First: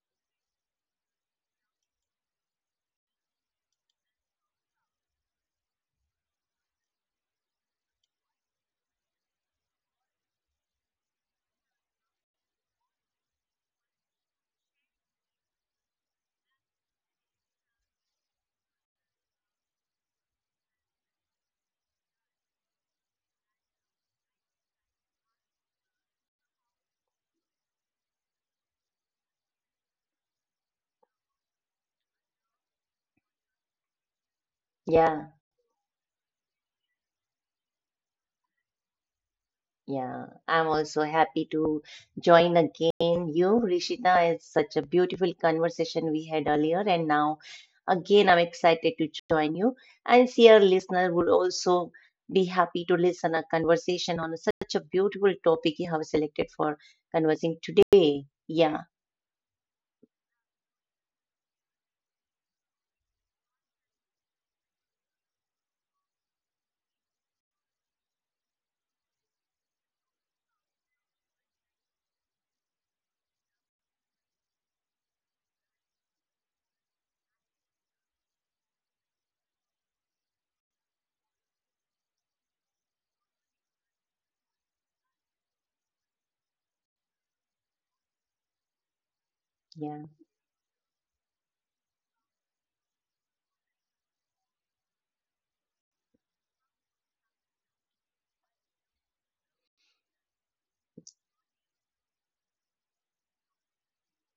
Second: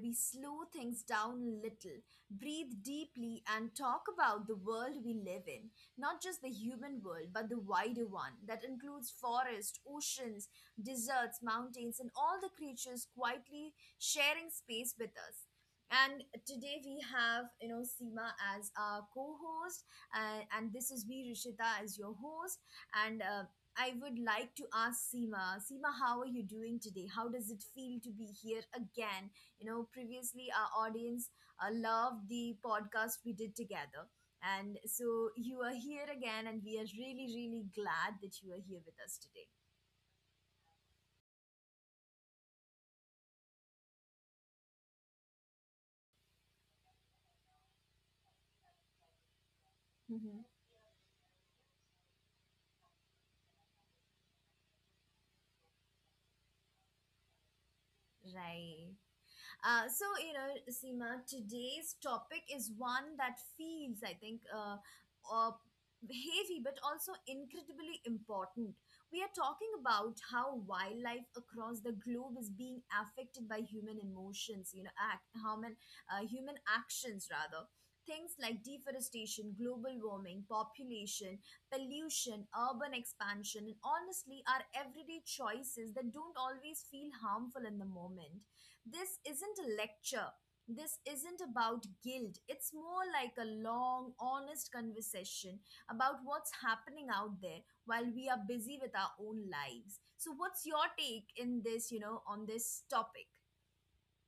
we slow things down a little, breathe deeply, and talk about the world we live in. Not just the human world, but the wider one that includes forests, oceans, deserts, mountains, and all the creatures quietly sharing space with us. And today we have, you know, Seema as our co-host, and this is me, Rishita, as your host. And I would like to ask Seema. Seema, how are you doing today? How does it feel to be here again? You know, previously our audience loved the podcast we did together. And Yeah, so you are here again, and we are really, really glad that you are here with us today. yeah. I'm also happy to join again you, Rishita. It's such a beautiful conversation we had earlier, and now again I'm excited to join you. And dear listener would also be happy to listen a conversation on such a beautiful topic you have selected for conversing today. Yeah, Right. So, you know, Seema, today's topic is one that feels, I think, uh, heavy but also incredibly important. We are talking about how wildlife across the globe is being affected by human emotions, human actions rather. Things like deforestation, global warming, population, pollution, urban expansion, and honestly, our everyday choices that don't always feel harmful in the moment. This isn't a yeah. lecture. This isn't about guilt. It's more like a long, honest conversation about what's happening out there while we are busy with our own lives. So, what's your take in this, you know, on this topic?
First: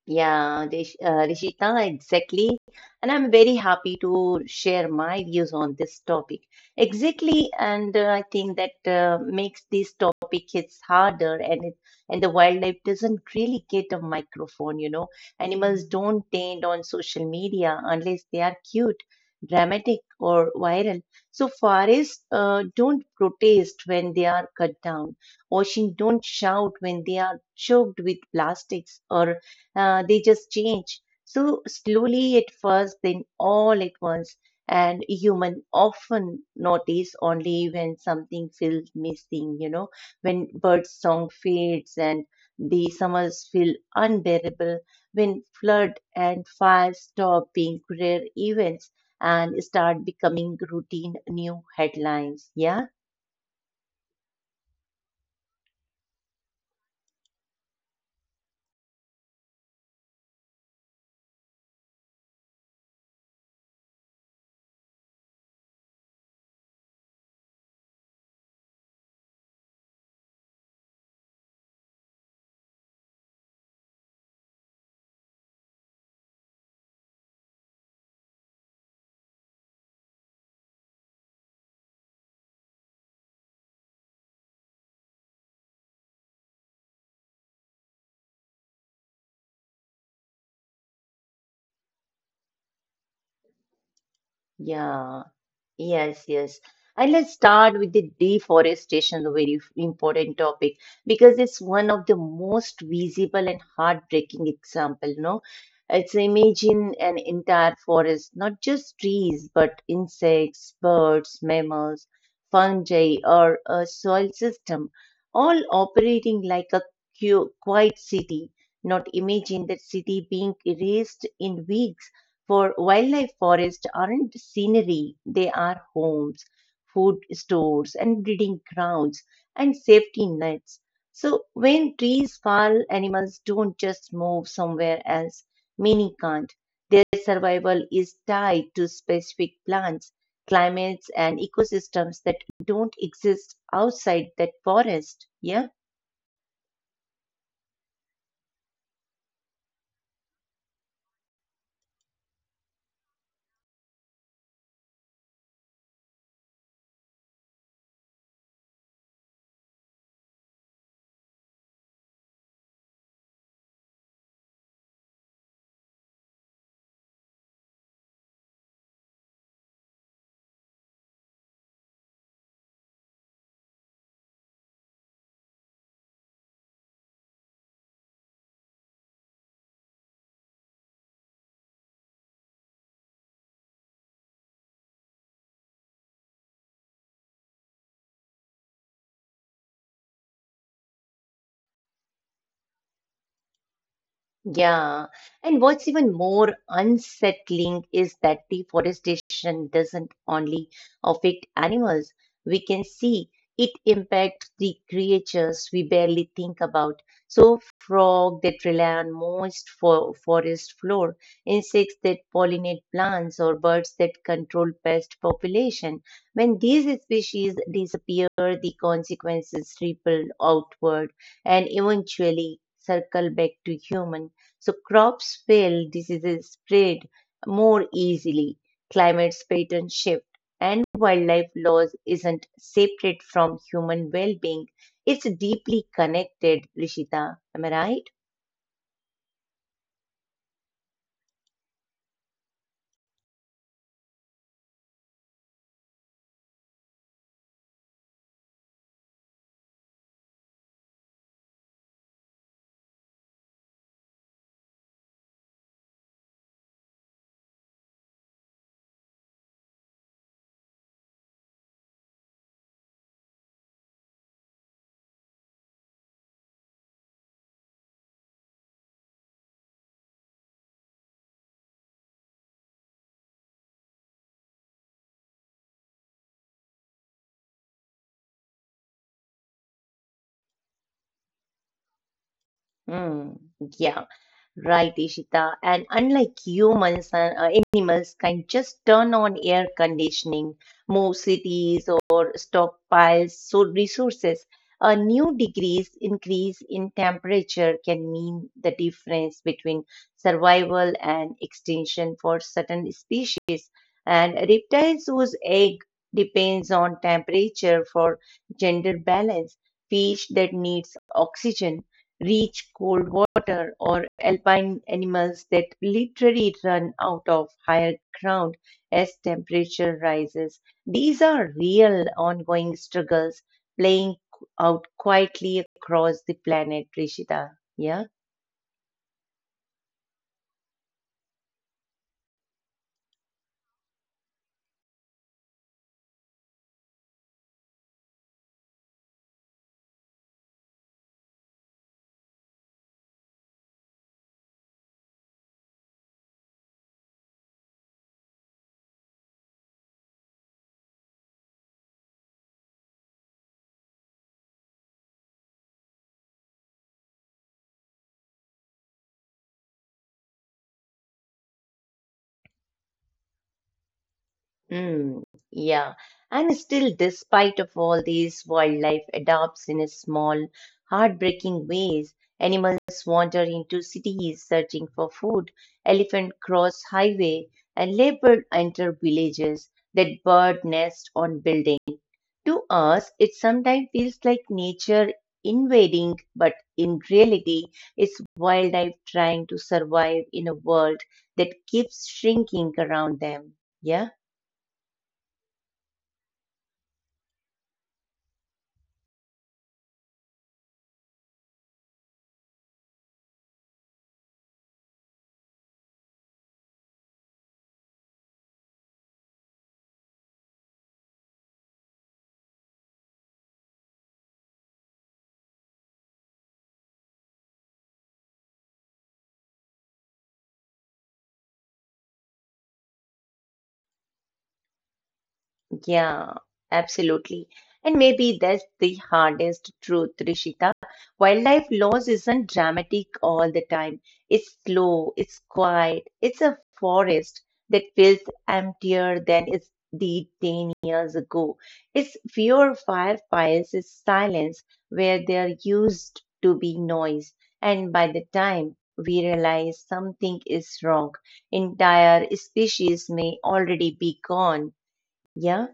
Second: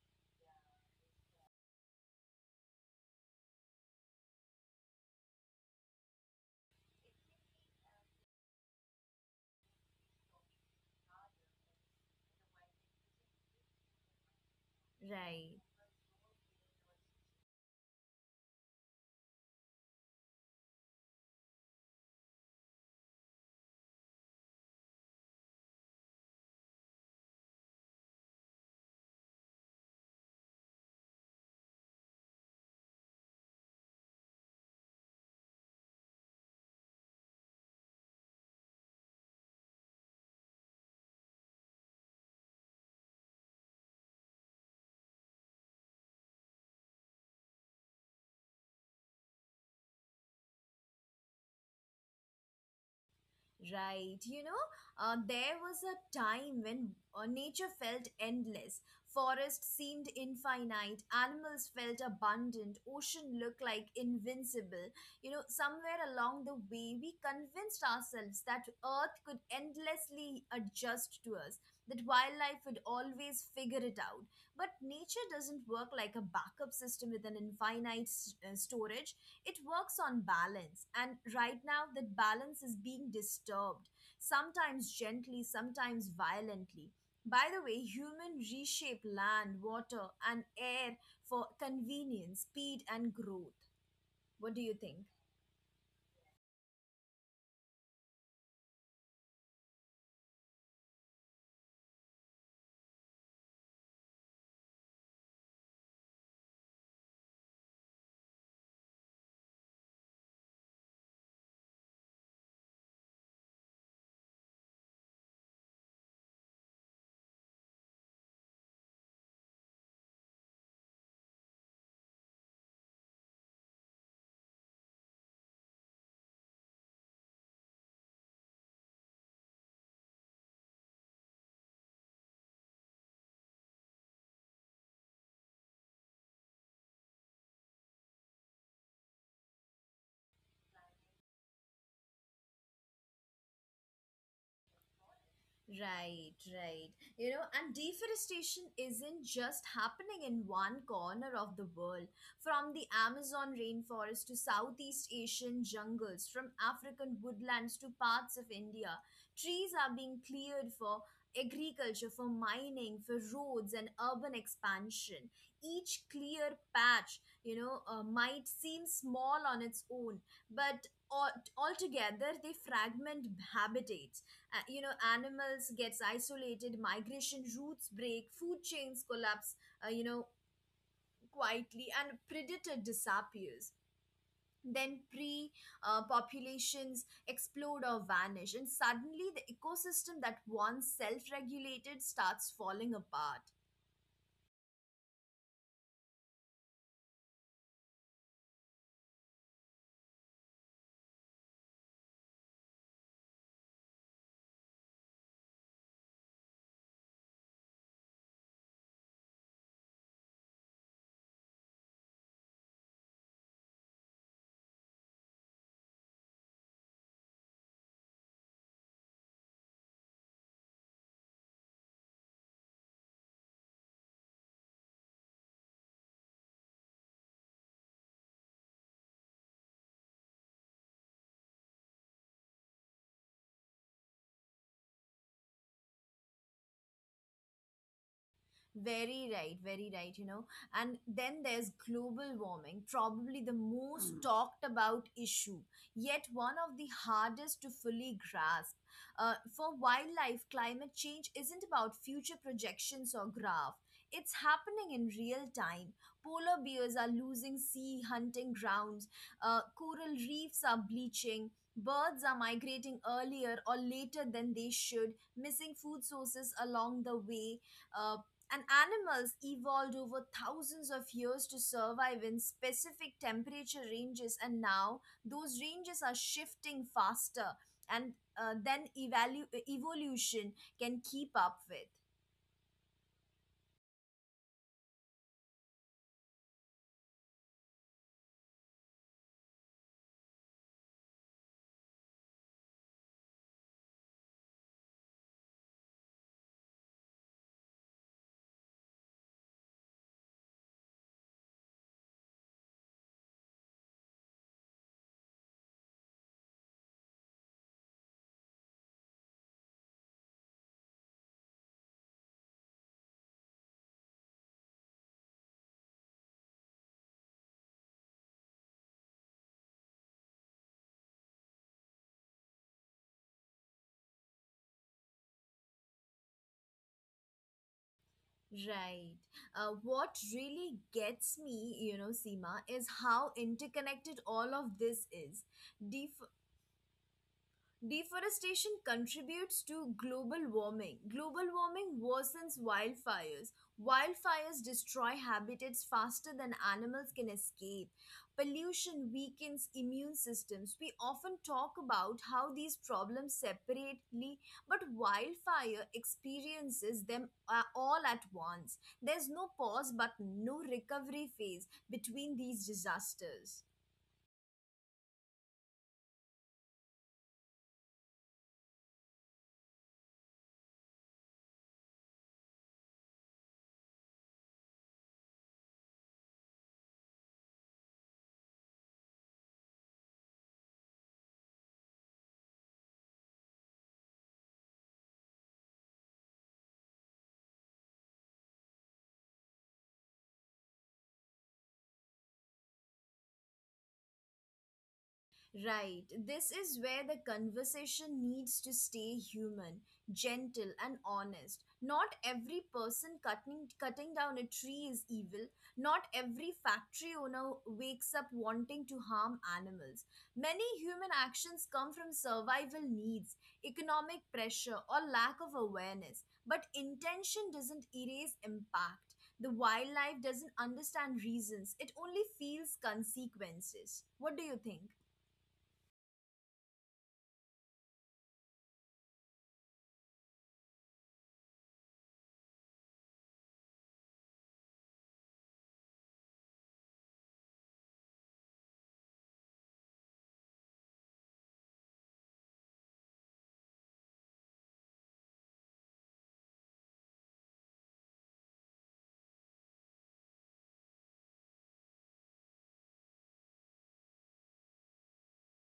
Yeah, Rishita, exactly. And I'm very happy to share my views on this topic. Exactly, and I think that makes this topic hits harder, and it and the wildlife doesn't really get a microphone. You know, Right. animals don't trend on social media unless they are cute, dramatic, or viral. So forests don't protest when they are cut down. Ocean don't shout when they are choked with plastics, or they just change. So slowly at first, then all at once. And human often notice only when something feels missing, you know, when bird song fades and the summers feel unbearable, when flood and fire stop being rare events and start becoming routine new headlines. Yeah, Right, you know, there was a time when nature felt endless. Forest seemed infinite, animals felt abundant, ocean looked like invincible. You know, somewhere along the way, we convinced ourselves that Earth could endlessly adjust to us, that wildlife would always figure it out. But nature doesn't work like a backup system with an infinite storage. It works on balance, and right now that balance is being disturbed, sometimes gently, sometimes violently, by the way human reshape land, water, and air for convenience, speed, and growth. What do you think? yeah. Yes, yes. And let's start with the deforestation, a very important topic, because it's one of the most visible and heartbreaking example, no? It's imagine an entire forest, not just trees, but insects, birds, mammals, fungi, or a soil system, all operating like a quiet city. Not imagine that city being erased in weeks for wildlife forests aren't scenery, they are homes, food stores, and breeding grounds, and safety nets. So when trees fall, animals don't just move somewhere else, many can't. Their survival is tied to specific plants, climates, and ecosystems that don't exist outside that forest. Yeah. Right, right. You know, and deforestation isn't just happening in one corner of the world. From the Amazon rainforest to Southeast Asian jungles, from African woodlands to parts of India, trees are being cleared for agriculture, for mining, for roads, and urban expansion. Each clear patch, you know, might seem small on its own, but altogether they fragment habitats. You know, animals gets isolated, migration routes break, food chains collapse, you know, quietly, and predator disappears, then pre populations explode or vanish, and suddenly the ecosystem that once self regulated starts falling apart. Yeah, and what's even more unsettling is that deforestation doesn't only affect animals. We can see it impacts the creatures we barely think about. So, frog that rely on moist for forest floor, insects that pollinate plants, or birds that control pest population. When these species disappear, the consequences ripple outward and eventually circle back to human so crops fail, diseases spread more easily, climates pattern shift, and wildlife loss isn't separate from human well-being. It's deeply connected, Rishita. Am I right? Very right, very right, you know. And then there's global warming, probably the most talked about issue, yet one of the hardest to fully grasp. For wildlife, climate change isn't about future projections or graph. It's happening in real time. Polar bears are losing sea hunting grounds. Coral reefs are bleaching. Birds are migrating earlier or later than they should, missing food sources along the way. Uh, and animals evolved over thousands of years to survive in specific temperature ranges, and now those ranges are shifting faster, and evolution can keep up with. Mm, yeah, right, Ishita. And unlike humans and animals can just turn on air conditioning, move cities or stockpile so resources, a new degrees increase in temperature can mean the difference between survival and extinction for certain species. And reptiles whose egg depends on temperature for gender balance, fish that needs oxygen reach cold water, or alpine animals that literally run out of higher ground as temperature rises. These are real ongoing struggles playing out quietly across the planet, Rishita. Yeah. Right. What really gets me, you know, Seema, is how interconnected all of this is. Deforestation contributes to global warming. Global warming worsens wildfires. Wildfires destroy habitats faster than animals can escape. Pollution weakens immune systems. We often talk about how these problems separately, but wildfire experiences them, all at once. There's no pause but no recovery phase between these disasters. Hmm, yeah. And still, despite of all these, wildlife adapts in a small, heartbreaking ways. Animals wander into cities searching for food, elephant cross highway, and leopard enter villages that bird nest on building. To us, it sometimes feels like nature invading, but in reality, it's wildlife trying to survive in a world that keeps shrinking around them. Yeah. Right. This is where the conversation needs to stay human, gentle, and honest. Not every person cutting down a tree is evil. Not every factory owner wakes up wanting to harm animals. Many human actions come from survival needs, economic pressure, or lack of awareness. But intention doesn't erase impact. The wildlife doesn't understand reasons. It only feels consequences. What do you think? Yeah, absolutely. And maybe that's the hardest truth, Rishita. Wildlife loss isn't dramatic all the time. It's slow, it's quiet, it's a forest that feels emptier than it did 10 years ago. It's fewer firefighters, it's silence where there used to be noise. And by the time we realize something is wrong, entire species may already be gone. Yeah.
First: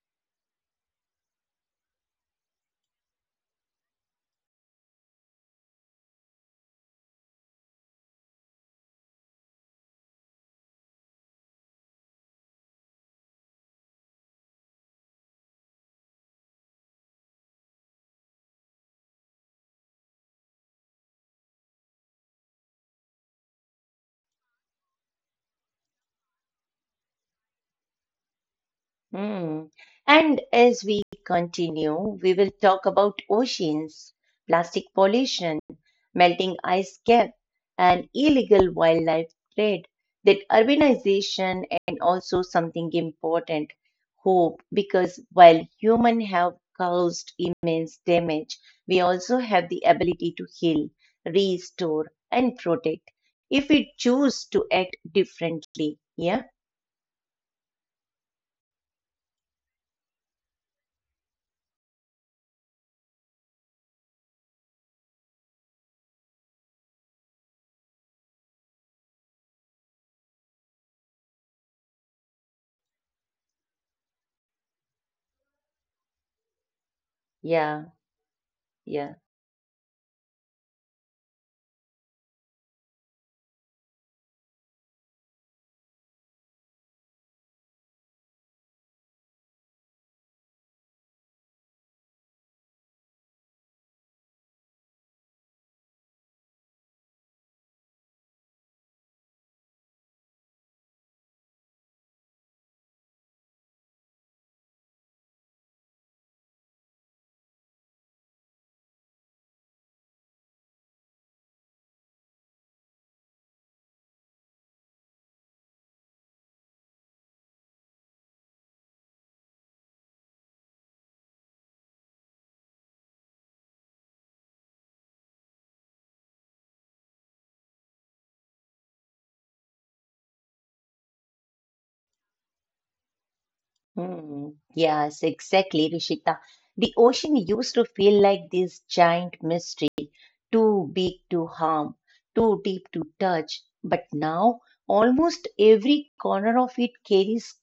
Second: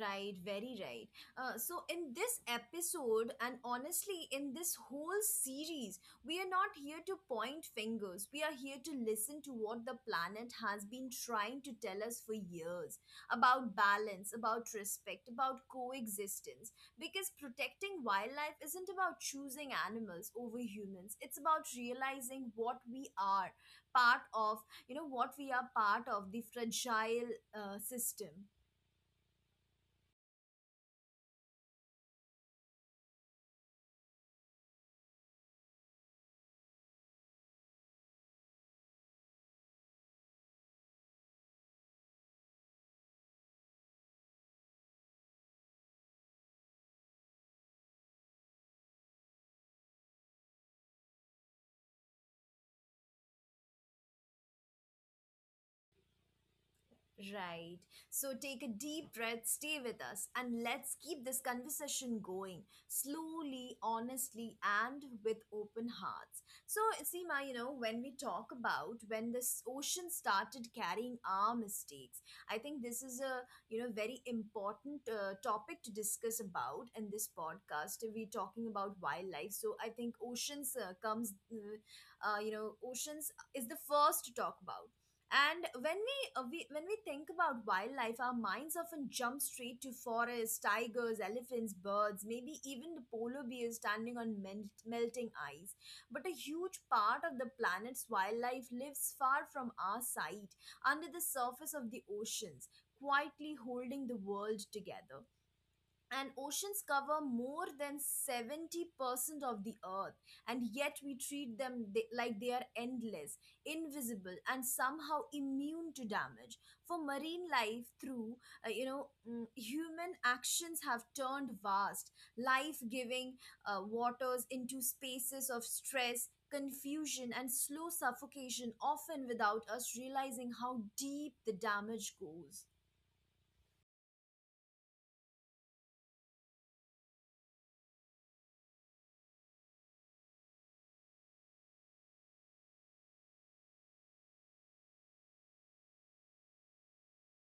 Right, very right. So, in this episode, and honestly, in this whole series, we are not here to point fingers. We are here to listen to what the planet has been trying to tell us for years about balance, about respect, about coexistence. Because protecting wildlife isn't about choosing animals over humans, it's about realizing what we are part of, you know, what we are part of the fragile system. Hmm. And as we continue, we will talk about oceans, plastic pollution, melting ice cap, and illegal wildlife trade, that urbanization, and also something important, hope, because while humans have caused immense damage, we also have the ability to heal, restore, and protect if we choose to act differently. Yeah, Right. So take a deep breath, stay with us, and let's keep this conversation going slowly, honestly, and with open hearts. So, Seema, you know, when we talk about when this ocean started carrying our mistakes, I think this is a, you know, very important topic to discuss about in this yeah, podcast. We're talking about yeah. wildlife. So, I think oceans you know, oceans is the first to talk about. And when we, uh, we when we think about wildlife, our minds often jump straight to forests, tigers, elephants, birds, maybe even the polar bear standing on melting ice. But a huge part of the planet's wildlife lives far from our sight, under the surface of the oceans, quietly holding the world together. And oceans cover more than 70% of the earth, and yet we treat them like they are endless, invisible, and somehow immune to damage. For marine life through, you know, human actions have turned vast, life giving waters into spaces of stress, confusion, and slow suffocation, often without us realizing how deep the damage goes. Hmm. Yes, exactly, Rishita. The ocean used to feel like this giant mystery, too big to harm, too deep to touch. But now, almost every corner of it carries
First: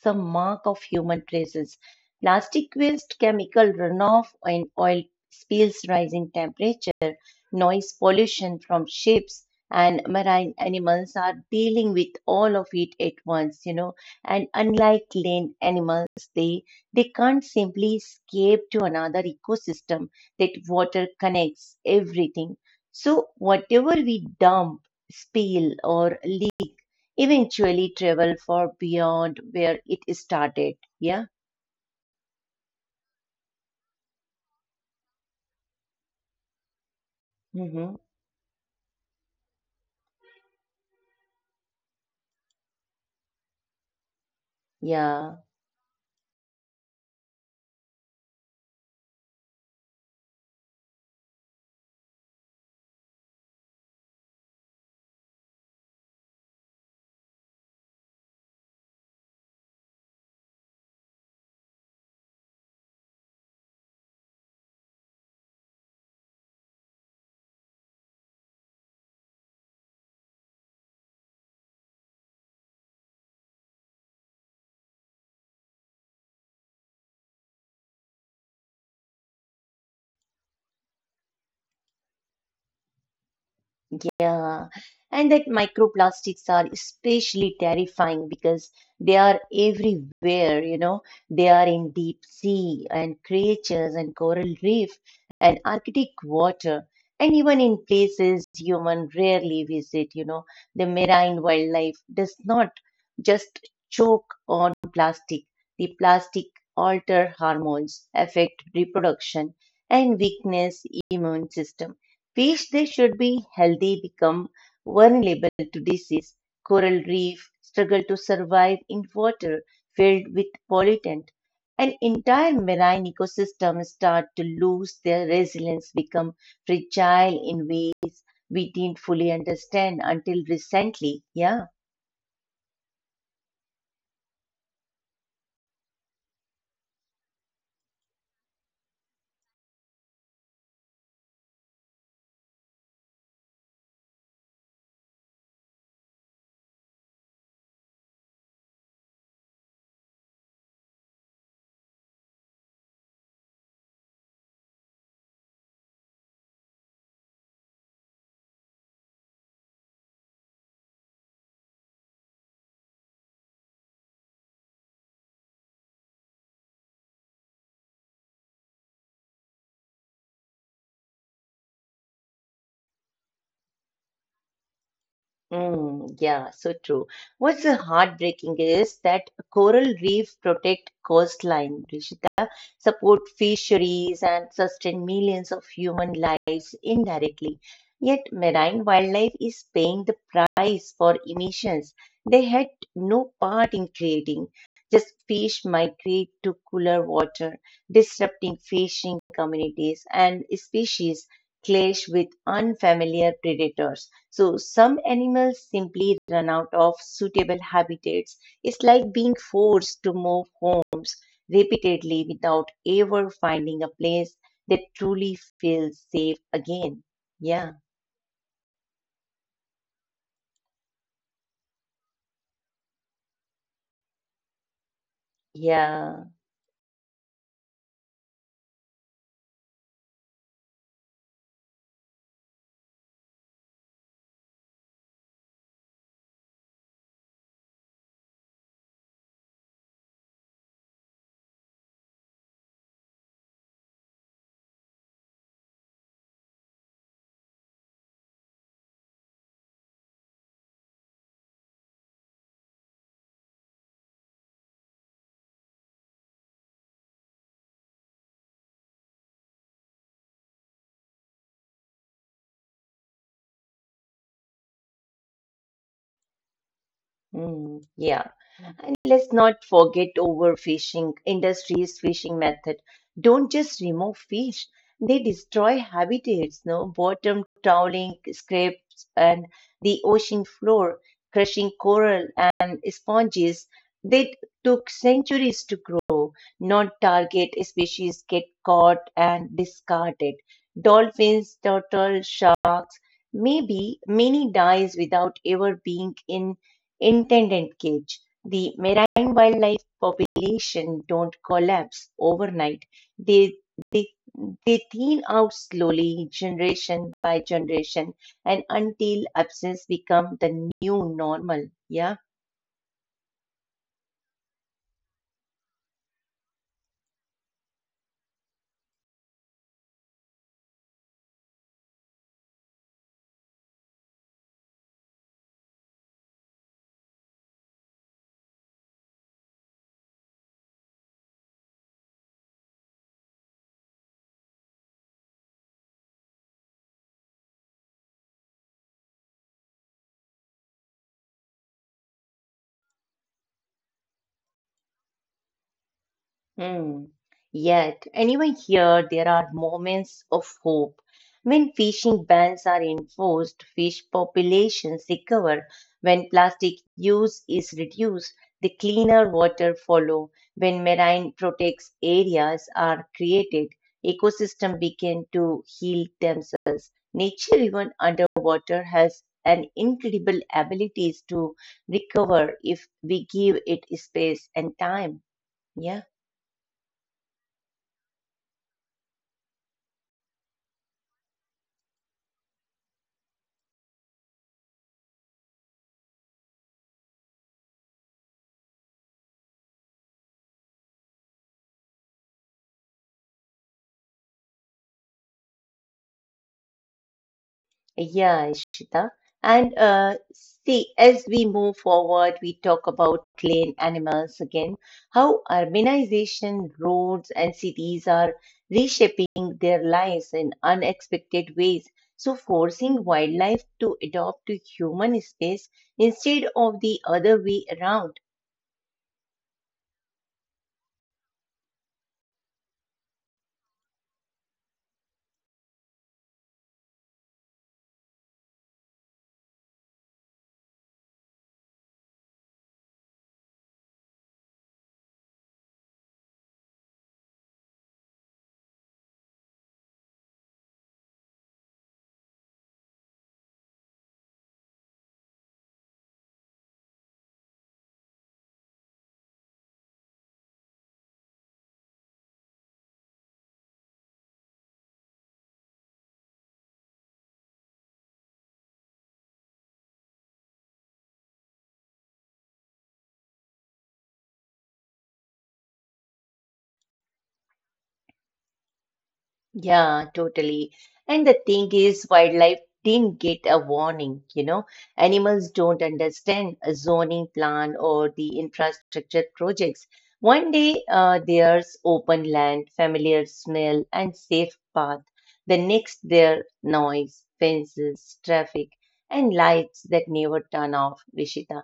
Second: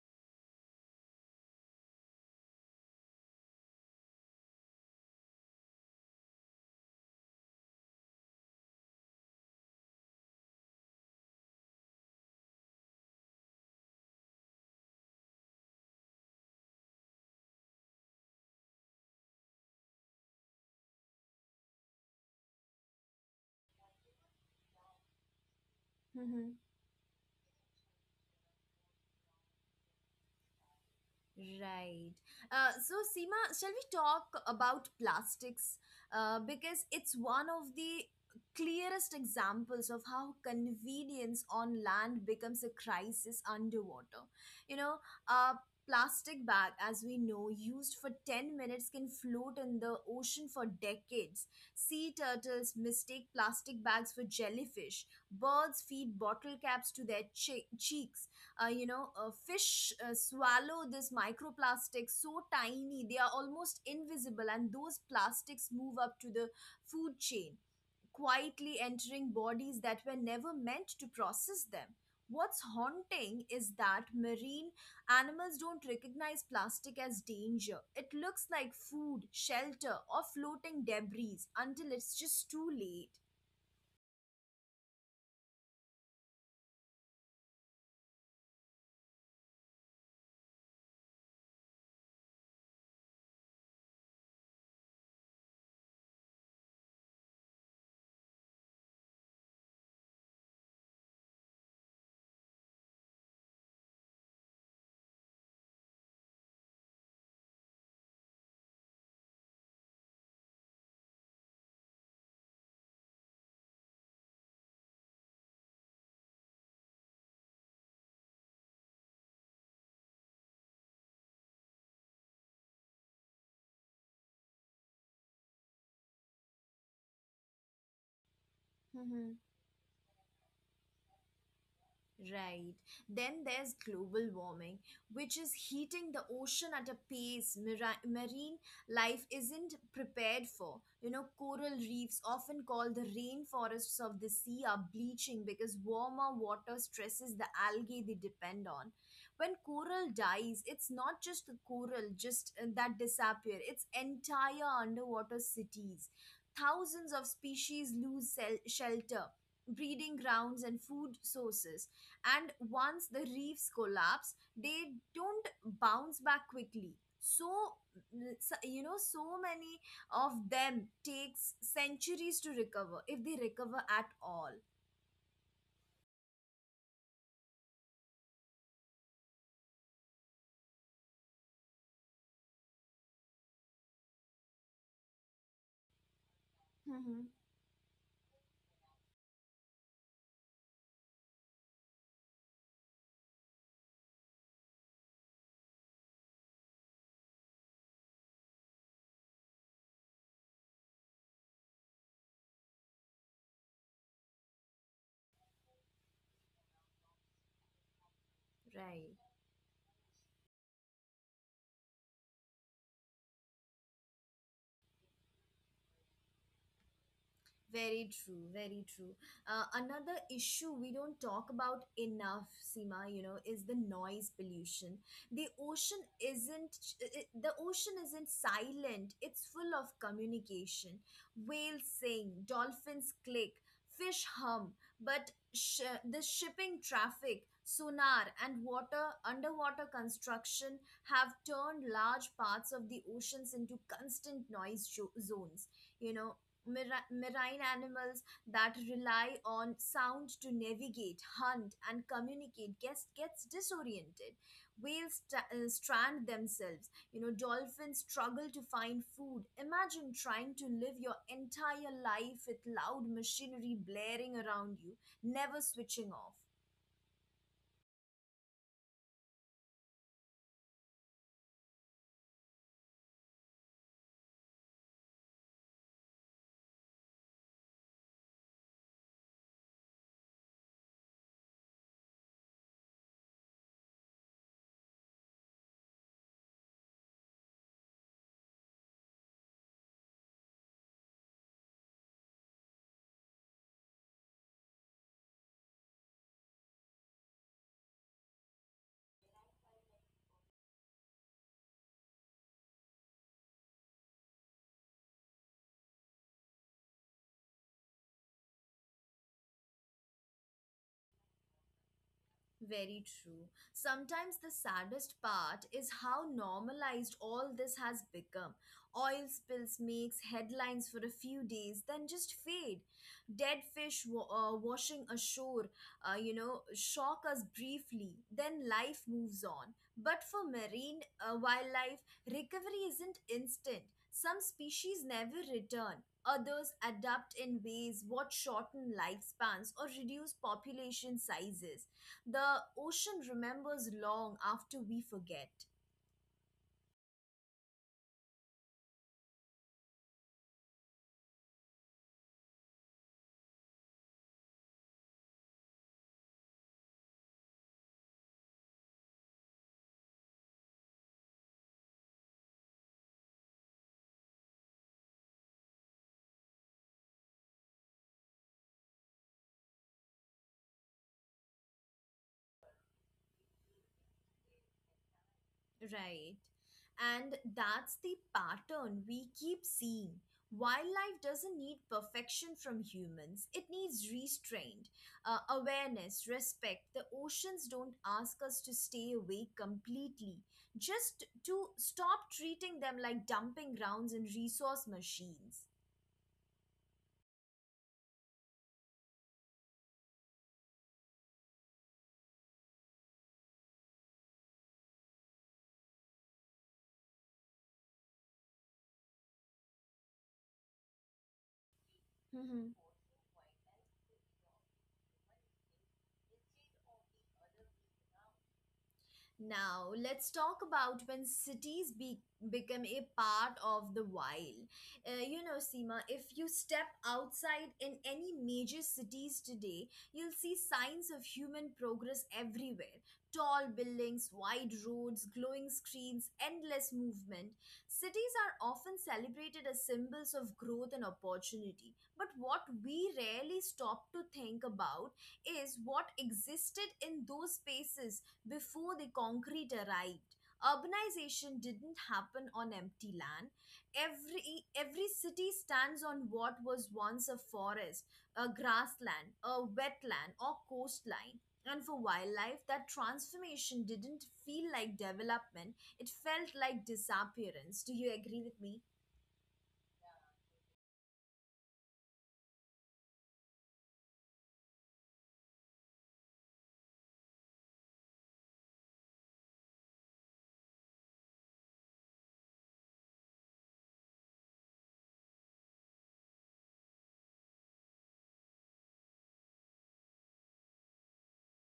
some mark of human traces. Plastic waste, chemical runoff, and oil spills, rising temperatures noise pollution from ships and marine animals are dealing with all of it at once, you know, and unlike land animals they can't simply escape to another ecosystem that water connects everything, so whatever we dump spill or leak eventually travel far beyond where it started. Yeah, Right. So, Seema, shall we talk about plastics? Because it's one of hmm, the clearest examples of how convenience on land becomes a crisis underwater. You know, yeah. a plastic bag, as we know, used for 10 minutes can float in the ocean for decades. Sea turtles mistake plastic bags for jellyfish, birds feed bottle caps to their cheeks. You know, fish swallow this microplastics so tiny they are almost invisible, and those plastics move up to the food chain, quietly entering bodies that were never meant to process them. What's haunting is that marine animals don't recognize plastic as danger. It looks like food, shelter, or floating debris until it's just too late. Yeah, and that microplastics are especially terrifying because they are everywhere, you know. They are in deep sea and creatures and coral reef and Arctic water and even in places human rarely visit, you know. The marine wildlife does not just choke on plastic. The plastic alter hormones, affect reproduction and weakness immune system. Fish they should be healthy become vulnerable to disease. Coral reef struggle to survive in water filled with pollutant and entire marine ecosystems start to lose their resilience become fragile in ways we didn't fully understand until recently. Yeah. Right. Then there's global warming, which is heating the ocean at a pace marine life isn't prepared for. You know, coral reefs, often called the rainforests of the sea, are bleaching because warmer water stresses the algae they depend on. When coral dies, it's not just the coral just that disappear, it's entire underwater cities. Thousands of species lose shelter, breeding grounds, and food sources. And once the reefs collapse they don't bounce back quickly, so you know, so many of them takes centuries to recover if they recover at all. Mm, yeah, so true. What's the heartbreaking is that coral reefs protect coastline, Rishita, support fisheries and sustain millions of human lives Hmm. indirectly. Yet marine wildlife is paying the price for emissions they had no part in creating. Just fish migrate to cooler water, disrupting fishing communities and species clash with unfamiliar predators. So some animals simply run out of suitable habitats. It's like Right. being forced to move homes repeatedly without ever finding a place that truly feels safe again. Yeah, Very true, very true. Another issue we don't talk about enough, Seema, you know, is the noise pollution. The ocean yeah, isn't the ocean isn't silent. It's full of communication. Whales sing, dolphins click, fish hum, but the shipping traffic, sonar, and water underwater construction have turned large parts of the oceans into constant noise zones. You know, marine animals that rely on sound to navigate, hunt, and communicate gets disoriented. Whales strand themselves. You know, dolphins struggle to find food. Imagine trying to live your entire life with loud machinery blaring around you, never switching off. mm, yeah. And let's not forget overfishing. Industries fishing method don't just remove fish; they destroy habitats. No bottom trawling scrapes and the ocean floor, crushing coral and sponges that took centuries to grow. Non-target species get caught and discarded. Dolphins, turtles, sharks. Maybe many dies without ever being in intended cage the marine wildlife population don't collapse overnight. They, they, they thin out slowly, generation by generation, and until absence become the new normal. Yeah. Very true. Sometimes the saddest part is how normalized all this has become. Oil spills makes headlines for a few days, then just fade. Dead fish washing ashore, you know, shock us briefly, then life moves on. But for marine wildlife, recovery isn't instant. Some species never return. Others adapt in ways what shorten lifespans or reduce population sizes. The ocean remembers long after we forget, Hmm. Yet, even here, there are moments of hope. When fishing bans are enforced, fish populations recover. When plastic use is reduced, the cleaner water follow. When marine protects areas are created, ecosystem begin to heal themselves. Nature, even underwater, has an incredible abilities to recover if we give it space and time. Yeah. right? And that's the pattern we keep seeing. Wildlife doesn't need perfection from humans, it needs restraint, awareness, respect. The oceans don't ask us to stay awake completely, just to stop treating them like dumping grounds and resource machines. Yeah, Ishita. And see, as we move forward, we talk about plain animals again, how urbanization, roads, and cities are reshaping their lives in unexpected ways. So, Mhm. forcing wildlife to adopt to human space instead of the other way around. Now, let's talk about when cities become a part of the wild. You know, Seema, if you step outside in any major cities today, you'll see signs of human progress everywhere: tall buildings, wide roads, glowing screens, endless movement. Cities are often celebrated as symbols of growth and opportunity. But what we rarely stop to think about is what existed in those spaces before the concrete arrived. Urbanization didn't happen on empty land. Every every city stands on what was once a forest, a grassland, a wetland, or coastline. And for wildlife, that transformation didn't feel like development. It felt like disappearance. Do you agree with me? Yeah, totally. And the thing is, wildlife didn't get a warning, you know. Animals don't understand a zoning plan or the infrastructure projects. One day, there's open land, familiar smell, and safe path. The next, there noise, fences, traffic, and lights that never turn off, Rishita.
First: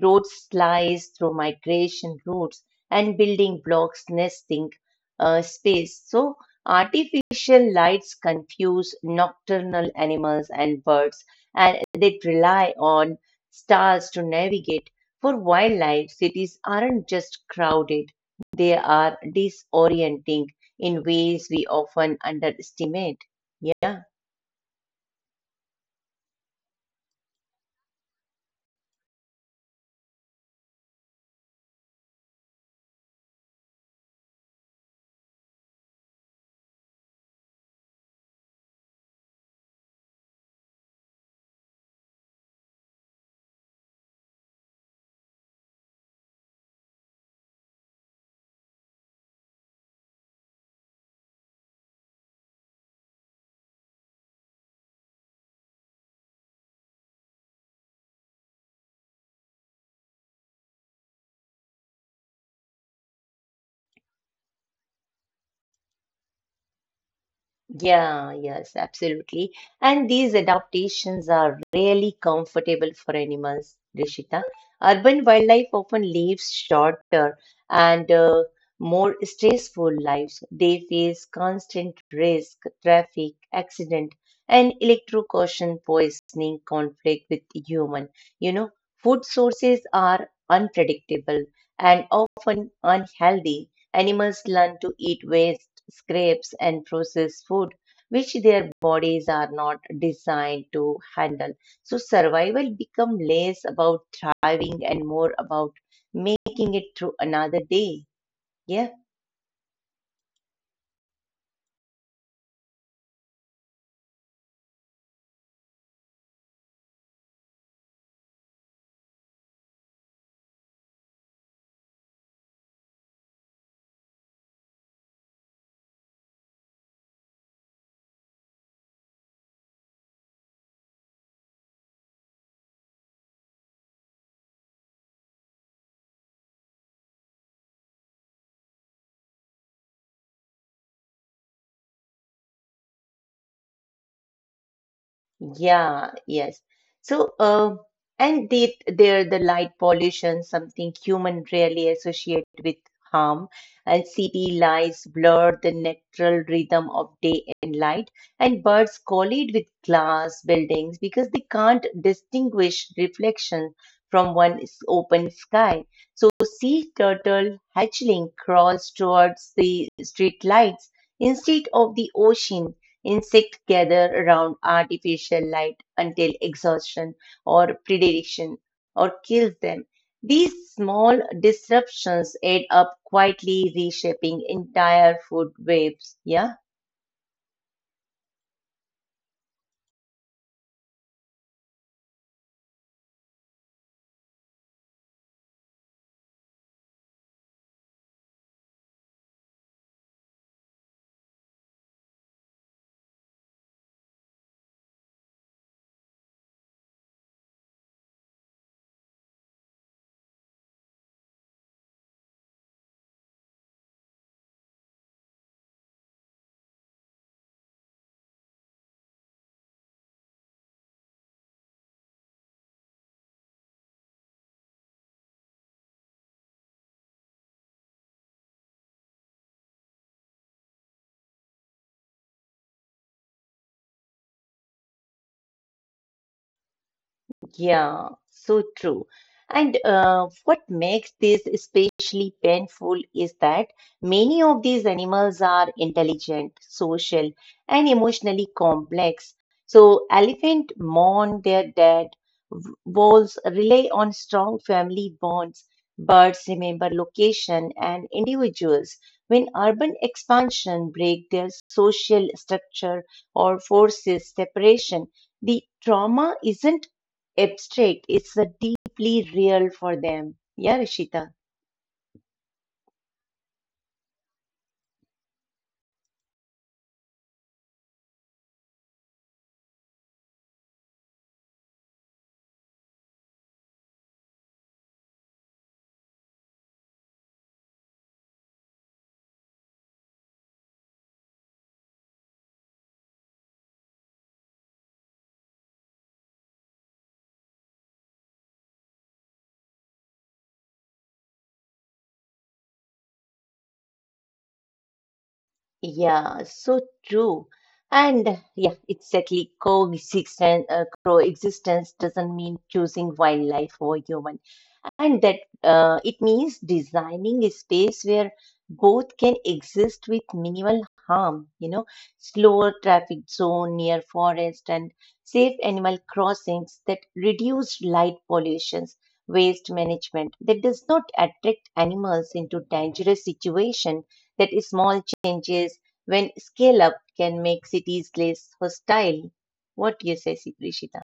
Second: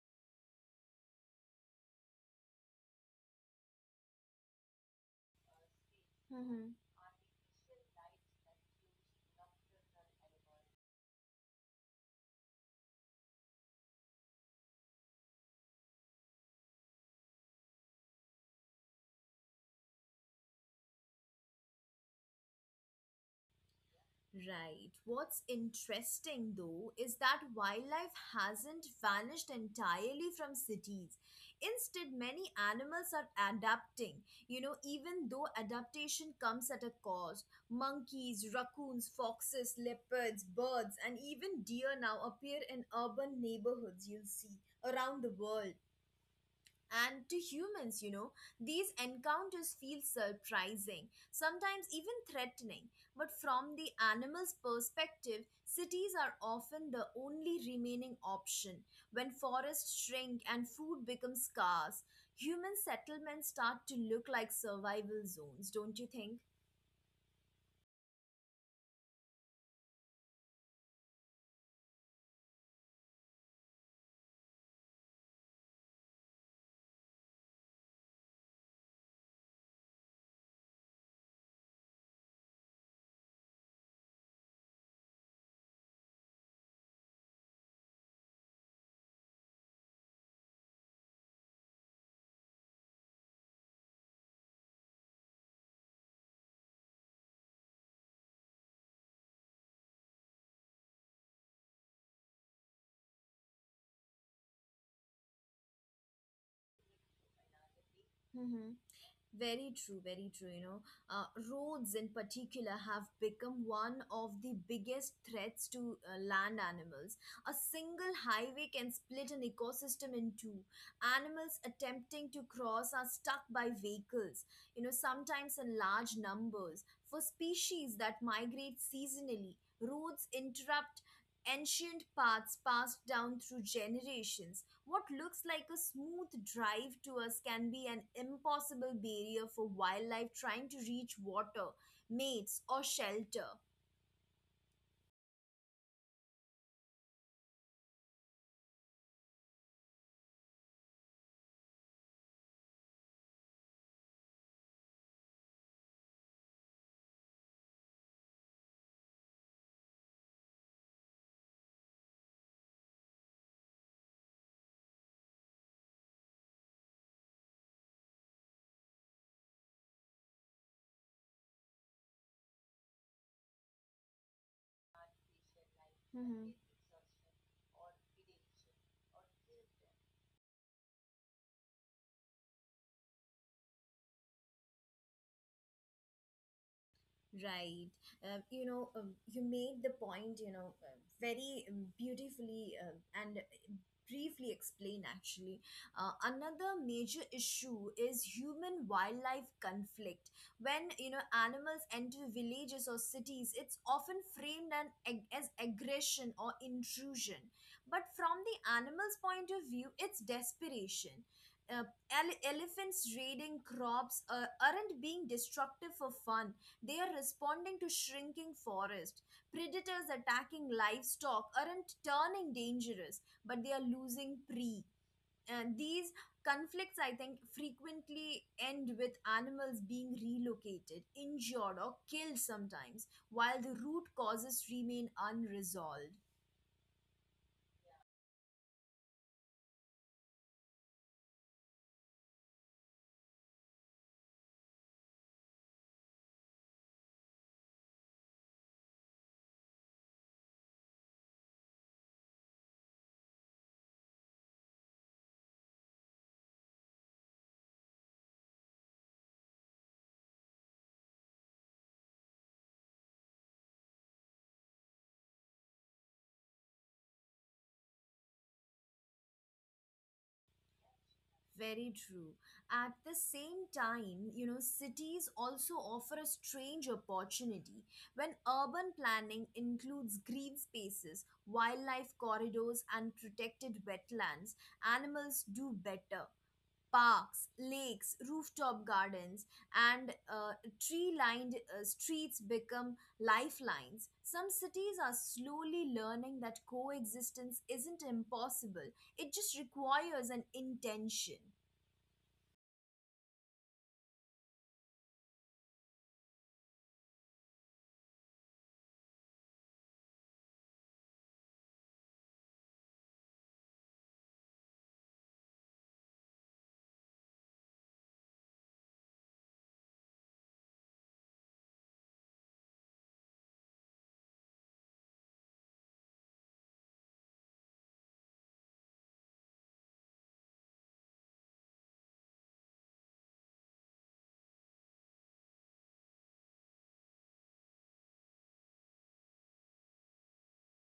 Roads slice through migration routes and building blocks nesting space. So artificial lights confuse nocturnal animals and birds, and they rely on stars to navigate. For wildlife, cities aren't just crowded, they are disorienting in ways we often underestimate. Yeah. Right. What's interesting though is that wildlife hasn't vanished entirely from cities. Instead, many animals are adapting. You know, even though adaptation comes at a cost, monkeys, raccoons, foxes, leopards, birds, and even deer now appear in urban neighborhoods, you'll see, around the world. And to humans, these encounters feel surprising, sometimes even threatening. But from the animal's perspective, cities are often the only remaining option. When forests shrink and food becomes scarce, human settlements start to look like survival zones, don't you think? Yeah, yes, absolutely. And these adaptations are really comfortable for animals, Rishita. Urban wildlife often lives shorter and more stressful lives. They face constant risk, traffic, accident, and electrocution, poisoning, conflict with human. You know, food sources are unpredictable and often unhealthy. Animals learn to eat waste, scraps, and processed food, which their bodies are not designed to handle. So survival become less about thriving and more about making it through another day. Yeah. Very true, very true. Uh, Roads in particular have become one of the biggest threats to land animals. A single highway can split an ecosystem in two. Animals attempting to cross are stuck by vehicles, sometimes in large numbers. For species that migrate seasonally, roads interrupt ancient paths passed down through generations. What looks like a smooth drive to us can be an impossible barrier for wildlife trying to reach water, mates, or shelter. Yeah, yes. So, and they, they're the light pollution, something human rarely associate with harm. And city lights blur the natural rhythm of day and light, and birds collide with glass buildings because they can't distinguish reflection from one open sky. So, sea turtle hatchling crawls towards the street lights instead of the ocean. Insects gather around artificial light until exhaustion or predilection or kills them. These small disruptions add up quietly reshaping entire food webs. Yeah. Right. You made the point, very beautifully and briefly explain actually. Another major issue is human wildlife conflict. When, you know, animals enter villages or cities, it's often framed as aggression or intrusion. But from the animal's point of view, it's desperation. Elephants raiding crops aren't being destructive for fun. They are responding to shrinking forest. Predators attacking livestock aren't turning dangerous, but they are losing prey. And these conflicts, I think, frequently end with animals being relocated, injured, or killed sometimes, while the root causes remain unresolved. Yeah, so true. And what makes this especially painful is that many of these animals are intelligent, social, and emotionally complex. So elephant mourn their dead, wolves rely on strong family bonds, birds remember location and individuals. When urban expansion break their social structure or forces separation, the trauma isn't abstract. It's a deeply real for them. Yeah, Rishita. Very true. At the same time, you know, cities also offer a strange opportunity when urban planning includes green spaces, wildlife corridors, and protected wetlands. Animals do better. Parks, lakes, rooftop gardens, and tree lined streets become lifelines. Some cities are slowly learning that coexistence isn't impossible, it just requires an intention. Yeah, so true. And yeah, exactly. Coexistence doesn't mean choosing wildlife over human. And that it means designing a space where both can exist with minimal harm, you know, slower traffic zone near forest and safe animal crossings that reduce light pollutions waste management that does not attract animals into dangerous situation that is small changes when scale up can make cities less hostile. What do you say, Rishita?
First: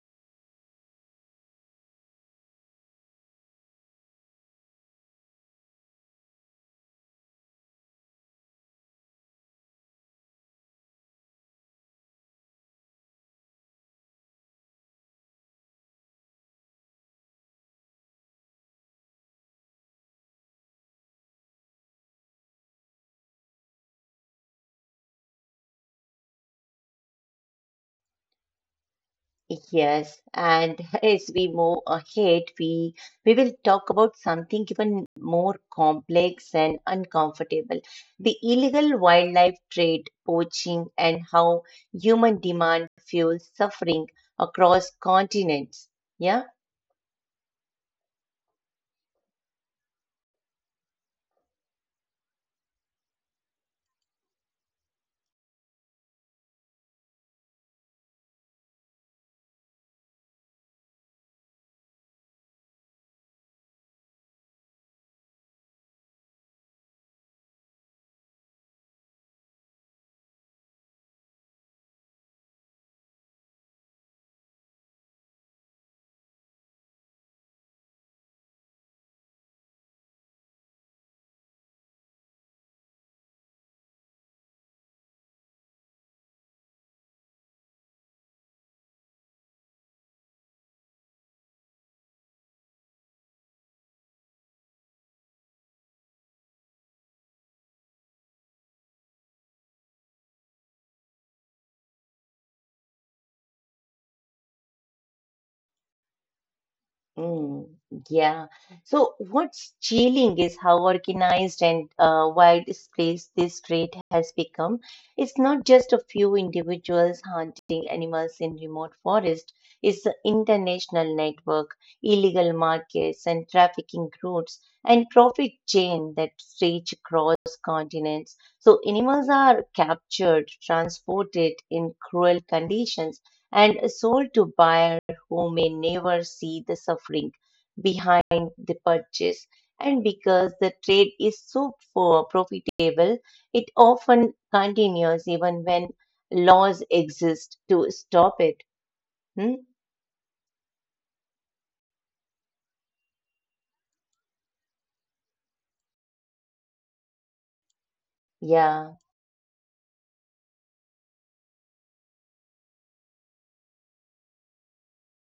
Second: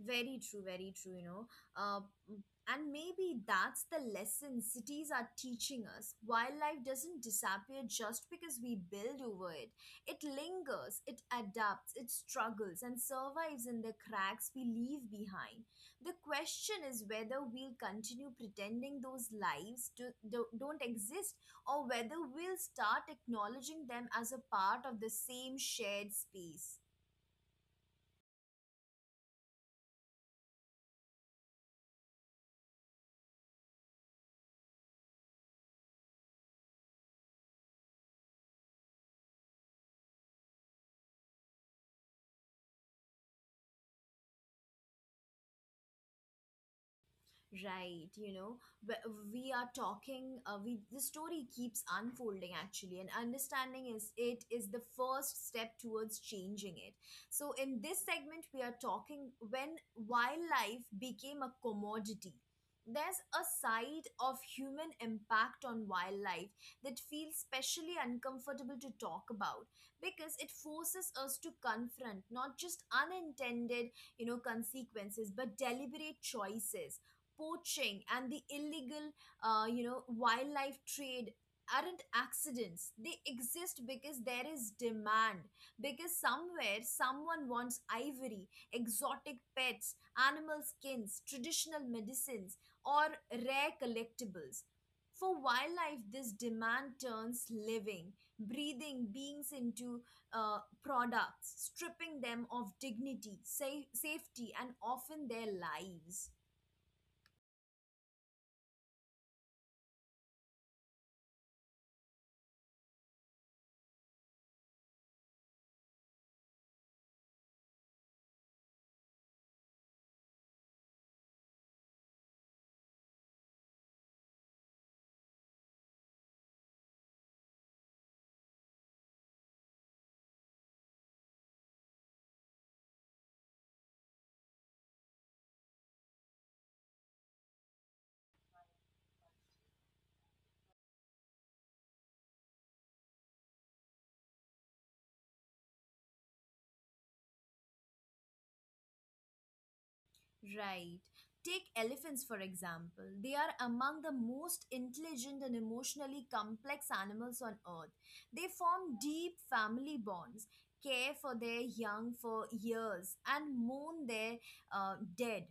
Very true, you know. Uh, and maybe that's the lesson cities are teaching us. Wildlife doesn't disappear just because we build over it. It lingers, it adapts, it struggles, and survives in the cracks we leave behind. The question is whether we'll continue pretending those lives don't exist, or whether we'll start acknowledging them as a part of the same shared space. Yes, and as we move ahead, we will talk about something even more complex and uncomfortable. The illegal wildlife trade, poaching, and how human demand fuels suffering across continents. Yeah. Right, you know, but we are talking. We The story keeps unfolding actually, and understanding is the first step towards changing it. So in this segment, we are talking when wildlife became a commodity. There's a side of human impact on wildlife that feels specially uncomfortable to talk about because it forces us to confront not just unintended, you know, consequences, but deliberate choices. Poaching and the illegal you know, wildlife trade aren't accidents. They exist because there is demand, because somewhere someone wants ivory, exotic pets, animal skins, traditional medicines, or rare collectibles. For wildlife, this demand turns living, breathing beings into uh, products, stripping them of dignity, safety, and often their lives. Mm, yeah. So what's chilling is how organized and widespread this trait has become. It's not just a few individuals hunting animals in remote forest. It's an international network, illegal markets and trafficking routes and profit chain that stretch across continents. So animals are captured, transported in cruel conditions and sold to buyers who may never see the suffering behind the purchase. And because the trade is so profitable, it often continues even when laws exist to stop it. Hmm? Right. Take elephants, for example. They are among the most intelligent and emotionally complex animals on earth. They form Yeah. deep family bonds, care for their young for years, and mourn their dead.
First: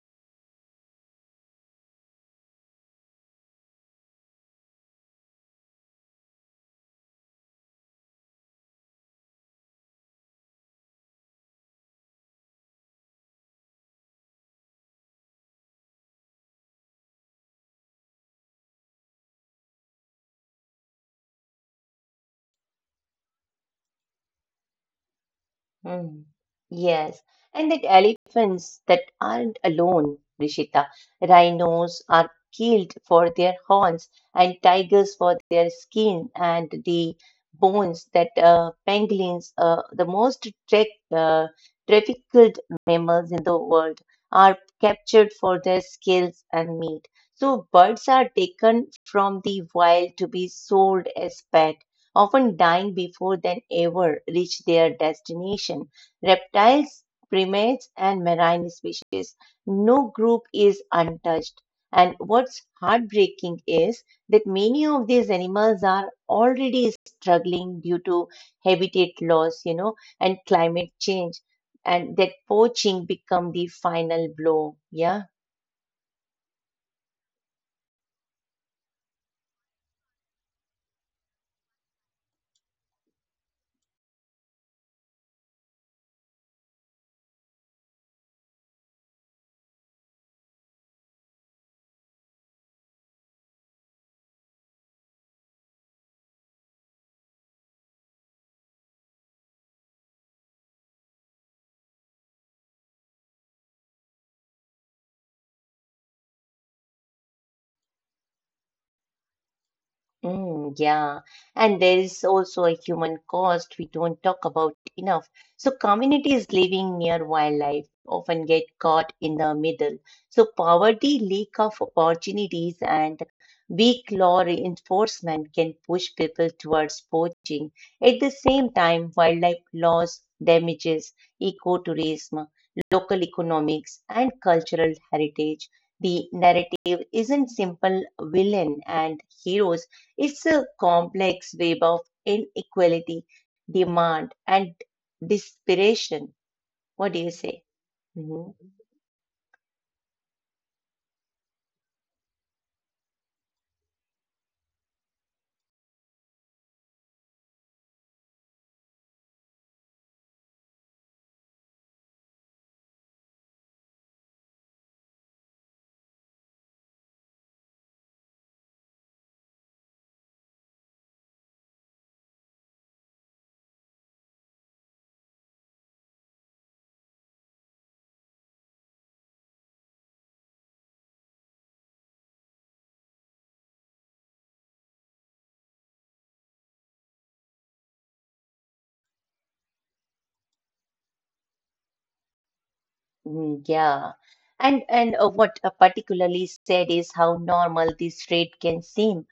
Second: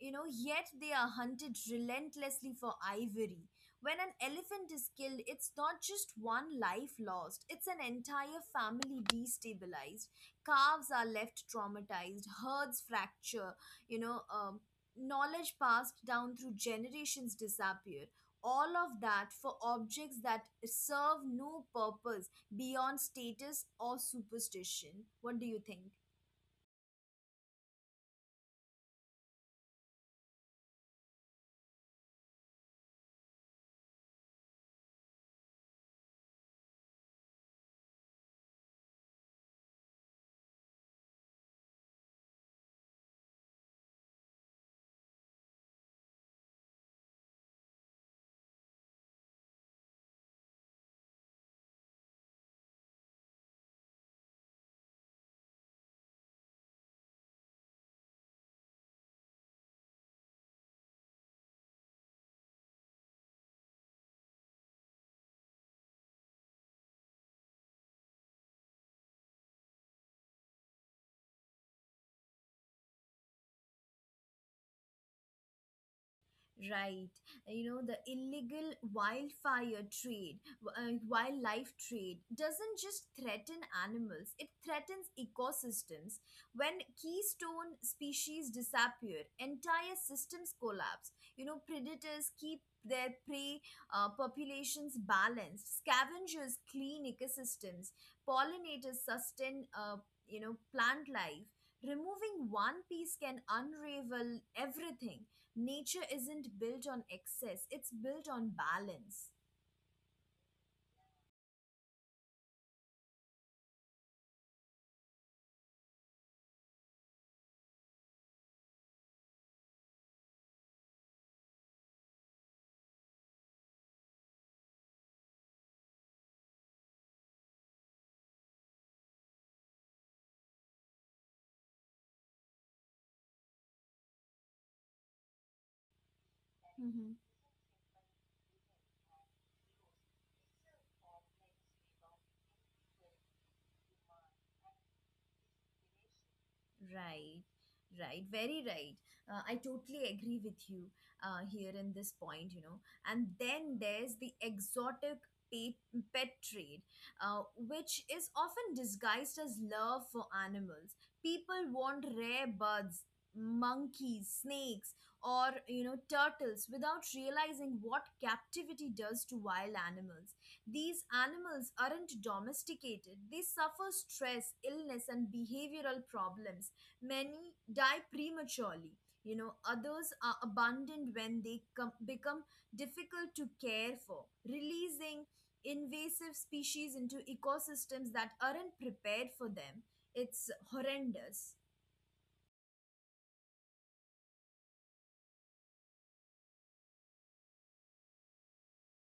You know, yet they are hunted relentlessly for ivory. When an elephant is killed, it's not just one life lost, it's an entire family destabilized. Calves are left traumatized, herds fracture, you know um, knowledge passed down through generations disappear, all of that for objects that serve no purpose beyond status or superstition. What do you think? Mm, Yes, and that elephants that aren't alone, Rishita. Rhinos are killed for their horns, and tigers for their skin and the bones that pangolins, the most uh, trafficked mammals in the world, are captured for their scales and meat. So birds are taken from the wild to be sold as pets often dying before they ever reach their destination. Reptiles, primates, and marine species, no group is untouched. And what's heartbreaking is that many of these animals are already struggling due to habitat loss, you know, and climate change. And that poaching become the final blow. Yeah. Right. You know, the illegal wildfire trade, wildlife trade, doesn't just threaten animals, it threatens ecosystems. When keystone species disappear, entire systems collapse. You know, predators keep their prey populations balanced, scavengers clean ecosystems, pollinators sustain, plant life. Removing one piece can unravel everything. Nature isn't built on excess, it's built on balance. Mm, yeah, and there is also a human cost we don't talk about enough. So, communities living near wildlife often get caught in the middle. So, poverty, lack of opportunities, and weak law enforcement can push people towards poaching. At the same time, wildlife loss damages ecotourism, local economics, and cultural heritage. The narrative isn't simple villain and heroes, it's a complex web of inequality, demand, and desperation. What do you Right, say? right, Mhm. very right. I totally agree with you here in this point, you know. And then there's the exotic pet, pet trade, which is often disguised as love for animals. People want rare birds, monkeys, snakes, or you know, turtles without realizing what captivity does to wild animals. These animals aren't domesticated, they suffer stress, illness, and behavioral problems. Many die prematurely. You know, others are abandoned when they become difficult to care for, releasing invasive species into ecosystems that aren't prepared for them. It's horrendous. Mm, yeah. And what particularly said is how normal this rate can seem.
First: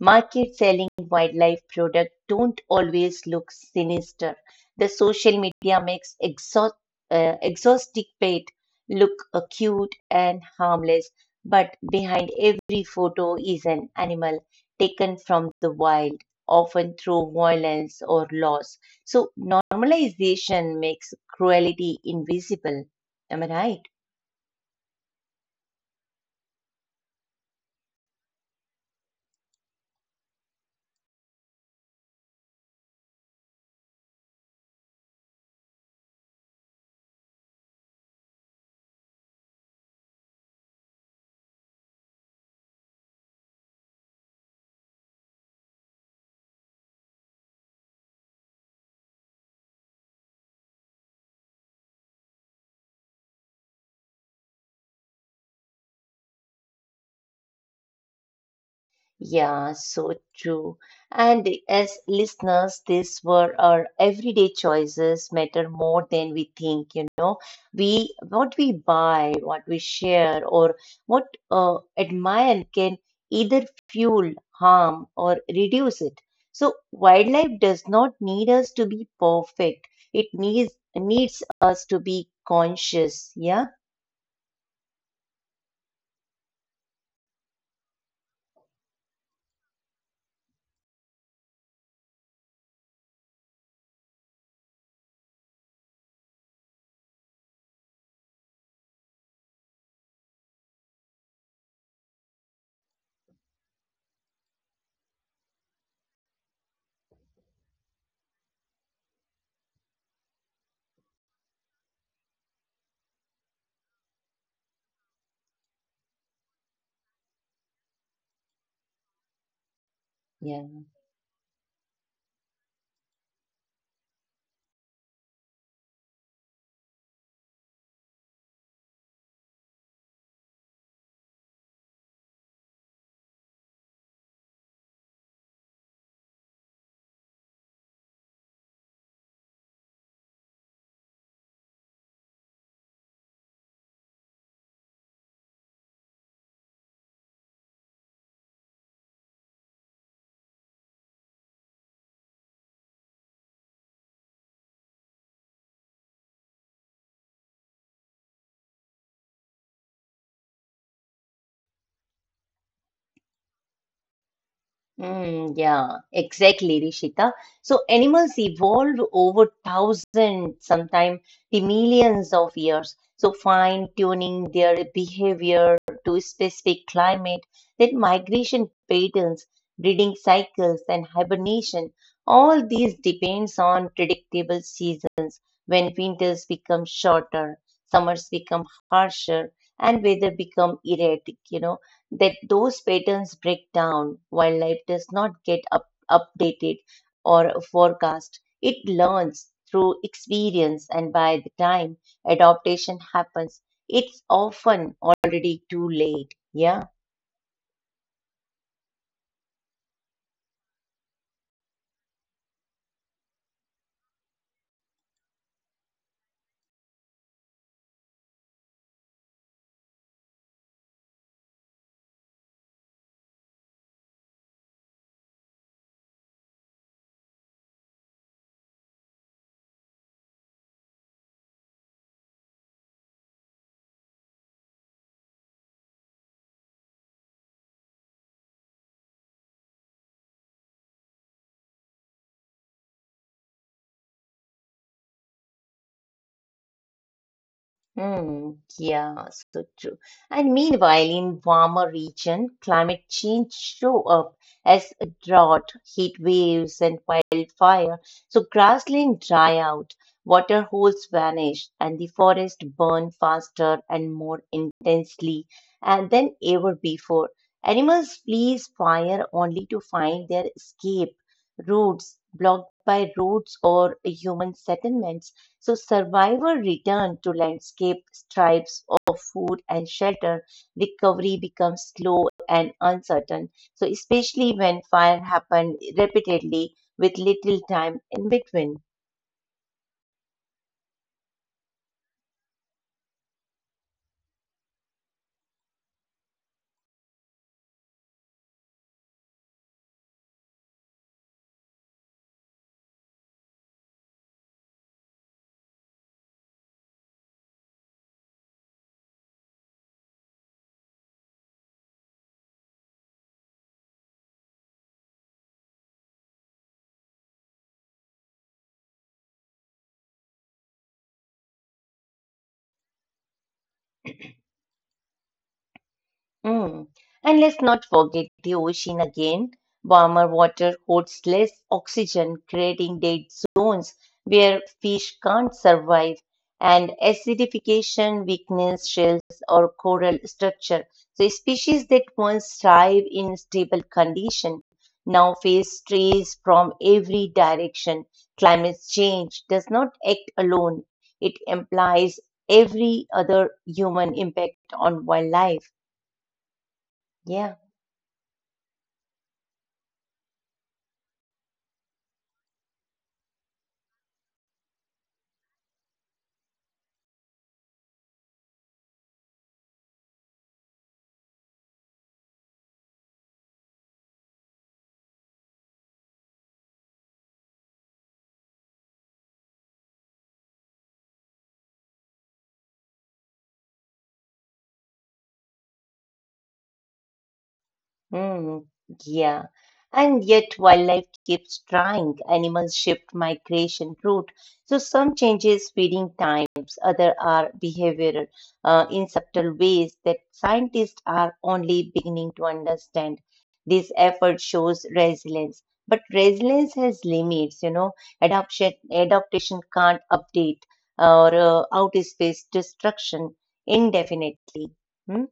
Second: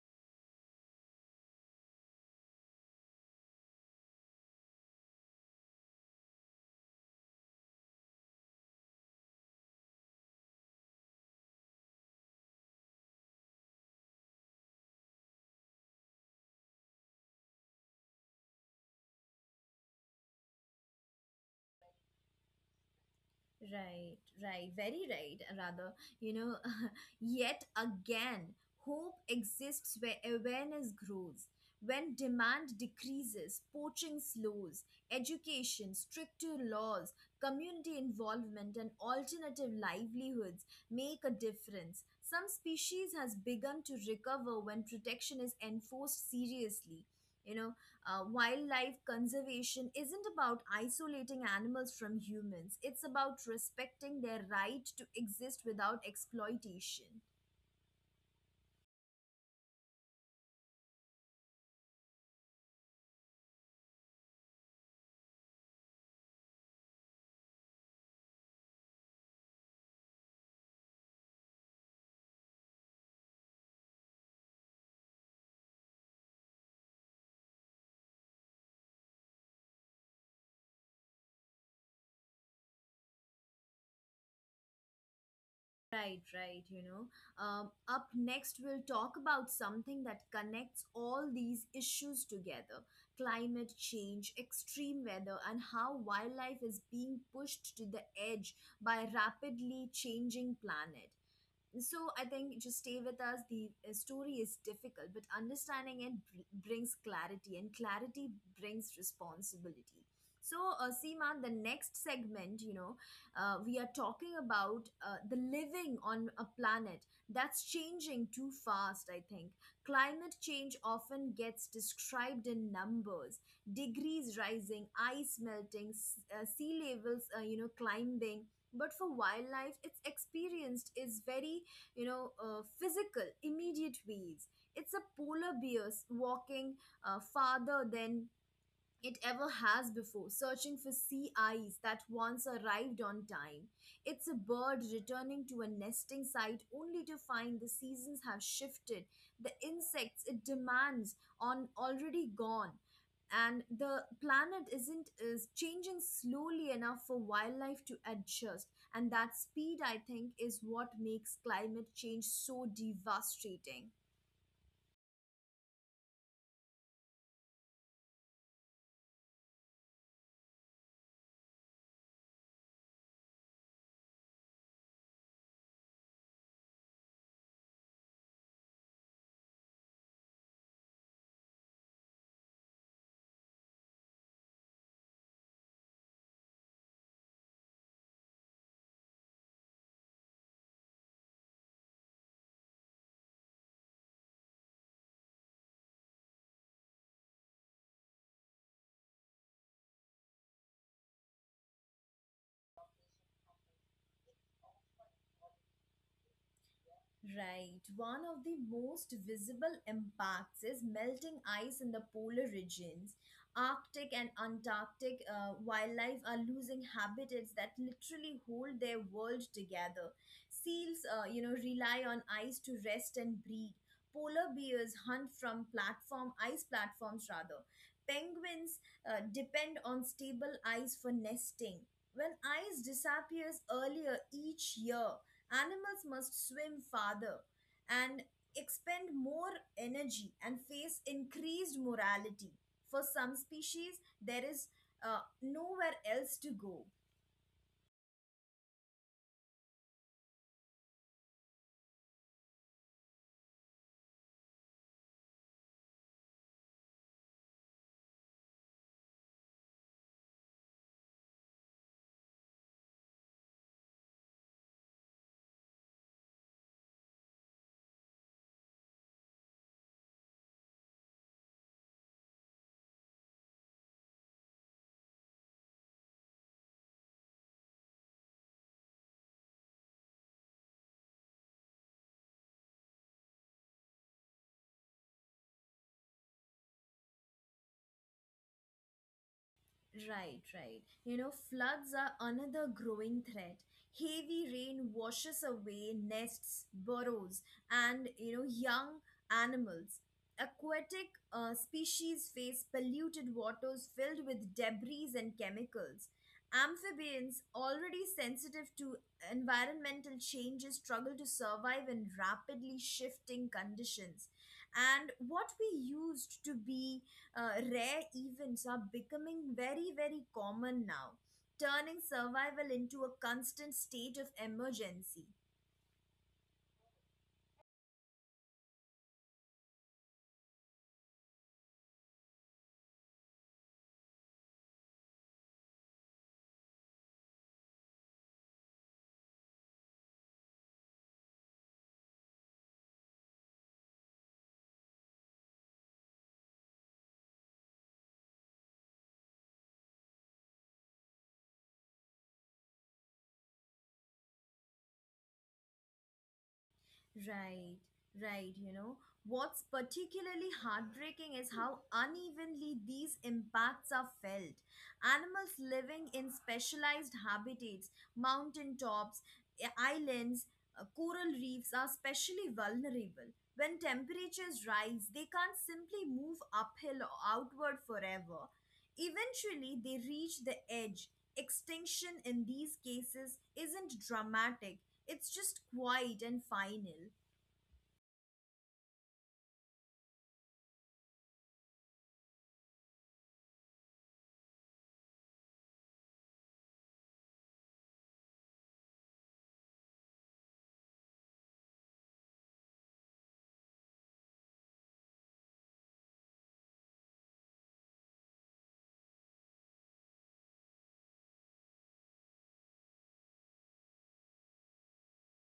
Market selling wildlife products don't always look sinister. The social media makes exotic pet look cute and harmless, but behind every photo is an animal taken from the wild, often through violence or loss. So normalization makes cruelty invisible. Am I right? Right, right, very right, rather. You know, yet again, hope exists where awareness grows. When demand decreases, poaching slows. Education, stricter laws, community involvement, and alternative livelihoods make a difference. Some species has begun to recover when protection is enforced seriously. You know, wildlife conservation isn't about isolating animals from humans, it's about respecting their right to exist without exploitation. Yeah, so true. And as listeners, these were our everyday choices matter more than we think, you know. We what we buy, what we share, or what admire can either fuel, harm, or reduce it. So wildlife does not need us to be perfect. It needs us to be conscious. Yeah, Right, right, you know. Up next we'll talk about something that connects all these issues together: climate change, extreme weather, and how wildlife is being pushed to the edge by rapidly changing planet. So I think just stay with us. The story is difficult, but understanding it brings clarity, and clarity brings responsibility. So Seema, the next segment, you know, we are talking about the living on a planet that's changing too fast. I think climate change yeah. often gets described in numbers, degrees rising, ice melting, sea levels you know, climbing. But for wildlife, its experienced is very, you know, physical, immediate ways. It's a polar bear walking farther than it ever has before, searching for sea ice that once arrived on time. It's a bird returning to a nesting site only to find the seasons have shifted, the insects it demands on already gone, and the planet isn't is changing slowly enough for wildlife to adjust. And that speed, I think, is what makes climate change so devastating. Mm, yeah, exactly, Rishita. So animals evolved over thousands, sometimes the millions of years. So fine-tuning their behavior to specific climate, then migration patterns, breeding cycles, and hibernation. All these depends on predictable seasons when winters become shorter, summers become harsher, and weather become erratic, you know, that those patterns break down. While life does not get up, updated or forecast. It learns through experience, and by the time adaptation happens, it's often already too late. Yeah. Right. One of the most visible impacts is melting ice in the polar regions. Arctic and Antarctic wildlife are losing habitats that literally hold their world together. Seals, you know, rely on ice to rest and breed. Polar bears hunt from platform ice platforms rather. Penguins depend on stable ice for nesting. When ice disappears earlier each year, animals must swim farther and expend more energy and face increased morality. For some species, there is nowhere else to go. Mm, yeah, so true. And meanwhile, in warmer region, climate change show up as a drought, heat waves, and wildfire. So grassland dry out, water holes vanish, and the forest burn faster and more intensely and than ever before. Animals flees fire only to find their escape routes blocked by roads or human settlements. So survivor return to landscape stripes of food and shelter. Recovery becomes slow and uncertain. So especially when fire happened repeatedly with little time in between. Right, right. You know, floods are another growing threat. Heavy rain washes away nests, burrows, and you know, young animals. Aquatic species face polluted waters filled with debris and chemicals. Amphibians, already sensitive to environmental changes, struggle to survive in rapidly shifting conditions. And what we used to be rare events are becoming very, very common now, turning survival into a constant state of emergency. Mm. And let's not forget the ocean again. Warmer water holds less oxygen, creating dead zones where fish can't survive, and acidification weakens shells or coral structure. So species that once thrive in stable condition now face strays from every direction. Climate change does not act alone. It implies every other human impact on wildlife. Yeah. Right, right. You know, what's particularly heartbreaking is how unevenly these impacts are felt. Animals living in specialized habitats, mountain tops, islands, coral reefs, are especially vulnerable. When temperatures rise, they can't simply move uphill or outward forever. Eventually, they reach the edge. Extinction in these cases isn't dramatic, it's just quiet and final. Hmm, yeah. And yet wildlife keeps trying. Animals shift migration route. So some changes feeding times, other are behavioral in subtle ways that scientists are only beginning to understand. This effort shows resilience. But resilience has limits, you know. Adoption, adaptation can't update or outspace destruction indefinitely. Hmm?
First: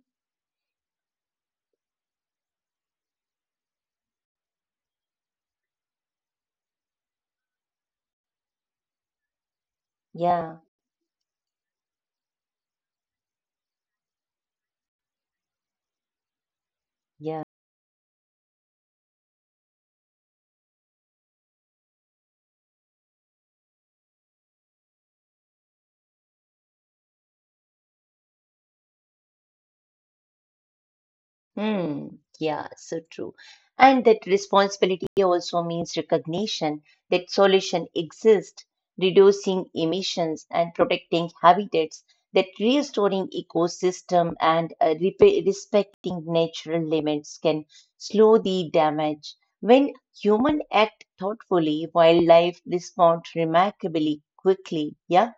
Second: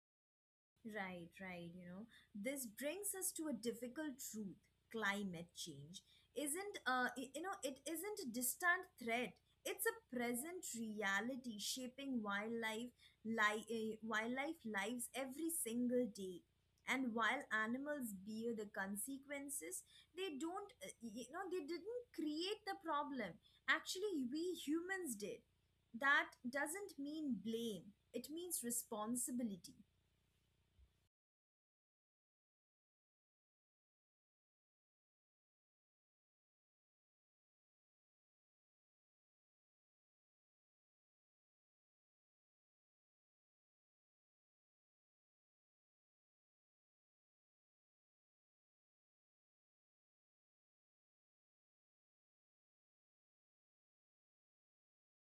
Right, right. You know, this brings us to a difficult truth. Climate change isn't, y- you know, it isn't a distant threat. It's a Yeah, present reality shaping wildlife, wildlife lives every single day. And yeah. while animals bear the consequences, they don't, y- you know, they didn't create the problem. Actually, we humans did. That doesn't mean blame. It means responsibility. Hmm. Yeah, so true. And that responsibility also means recognition that solution exists, reducing emissions and protecting habitats, that restoring ecosystem and repa respecting natural limits can slow the damage. When human act thoughtfully, wildlife respond remarkably quickly. Yeah.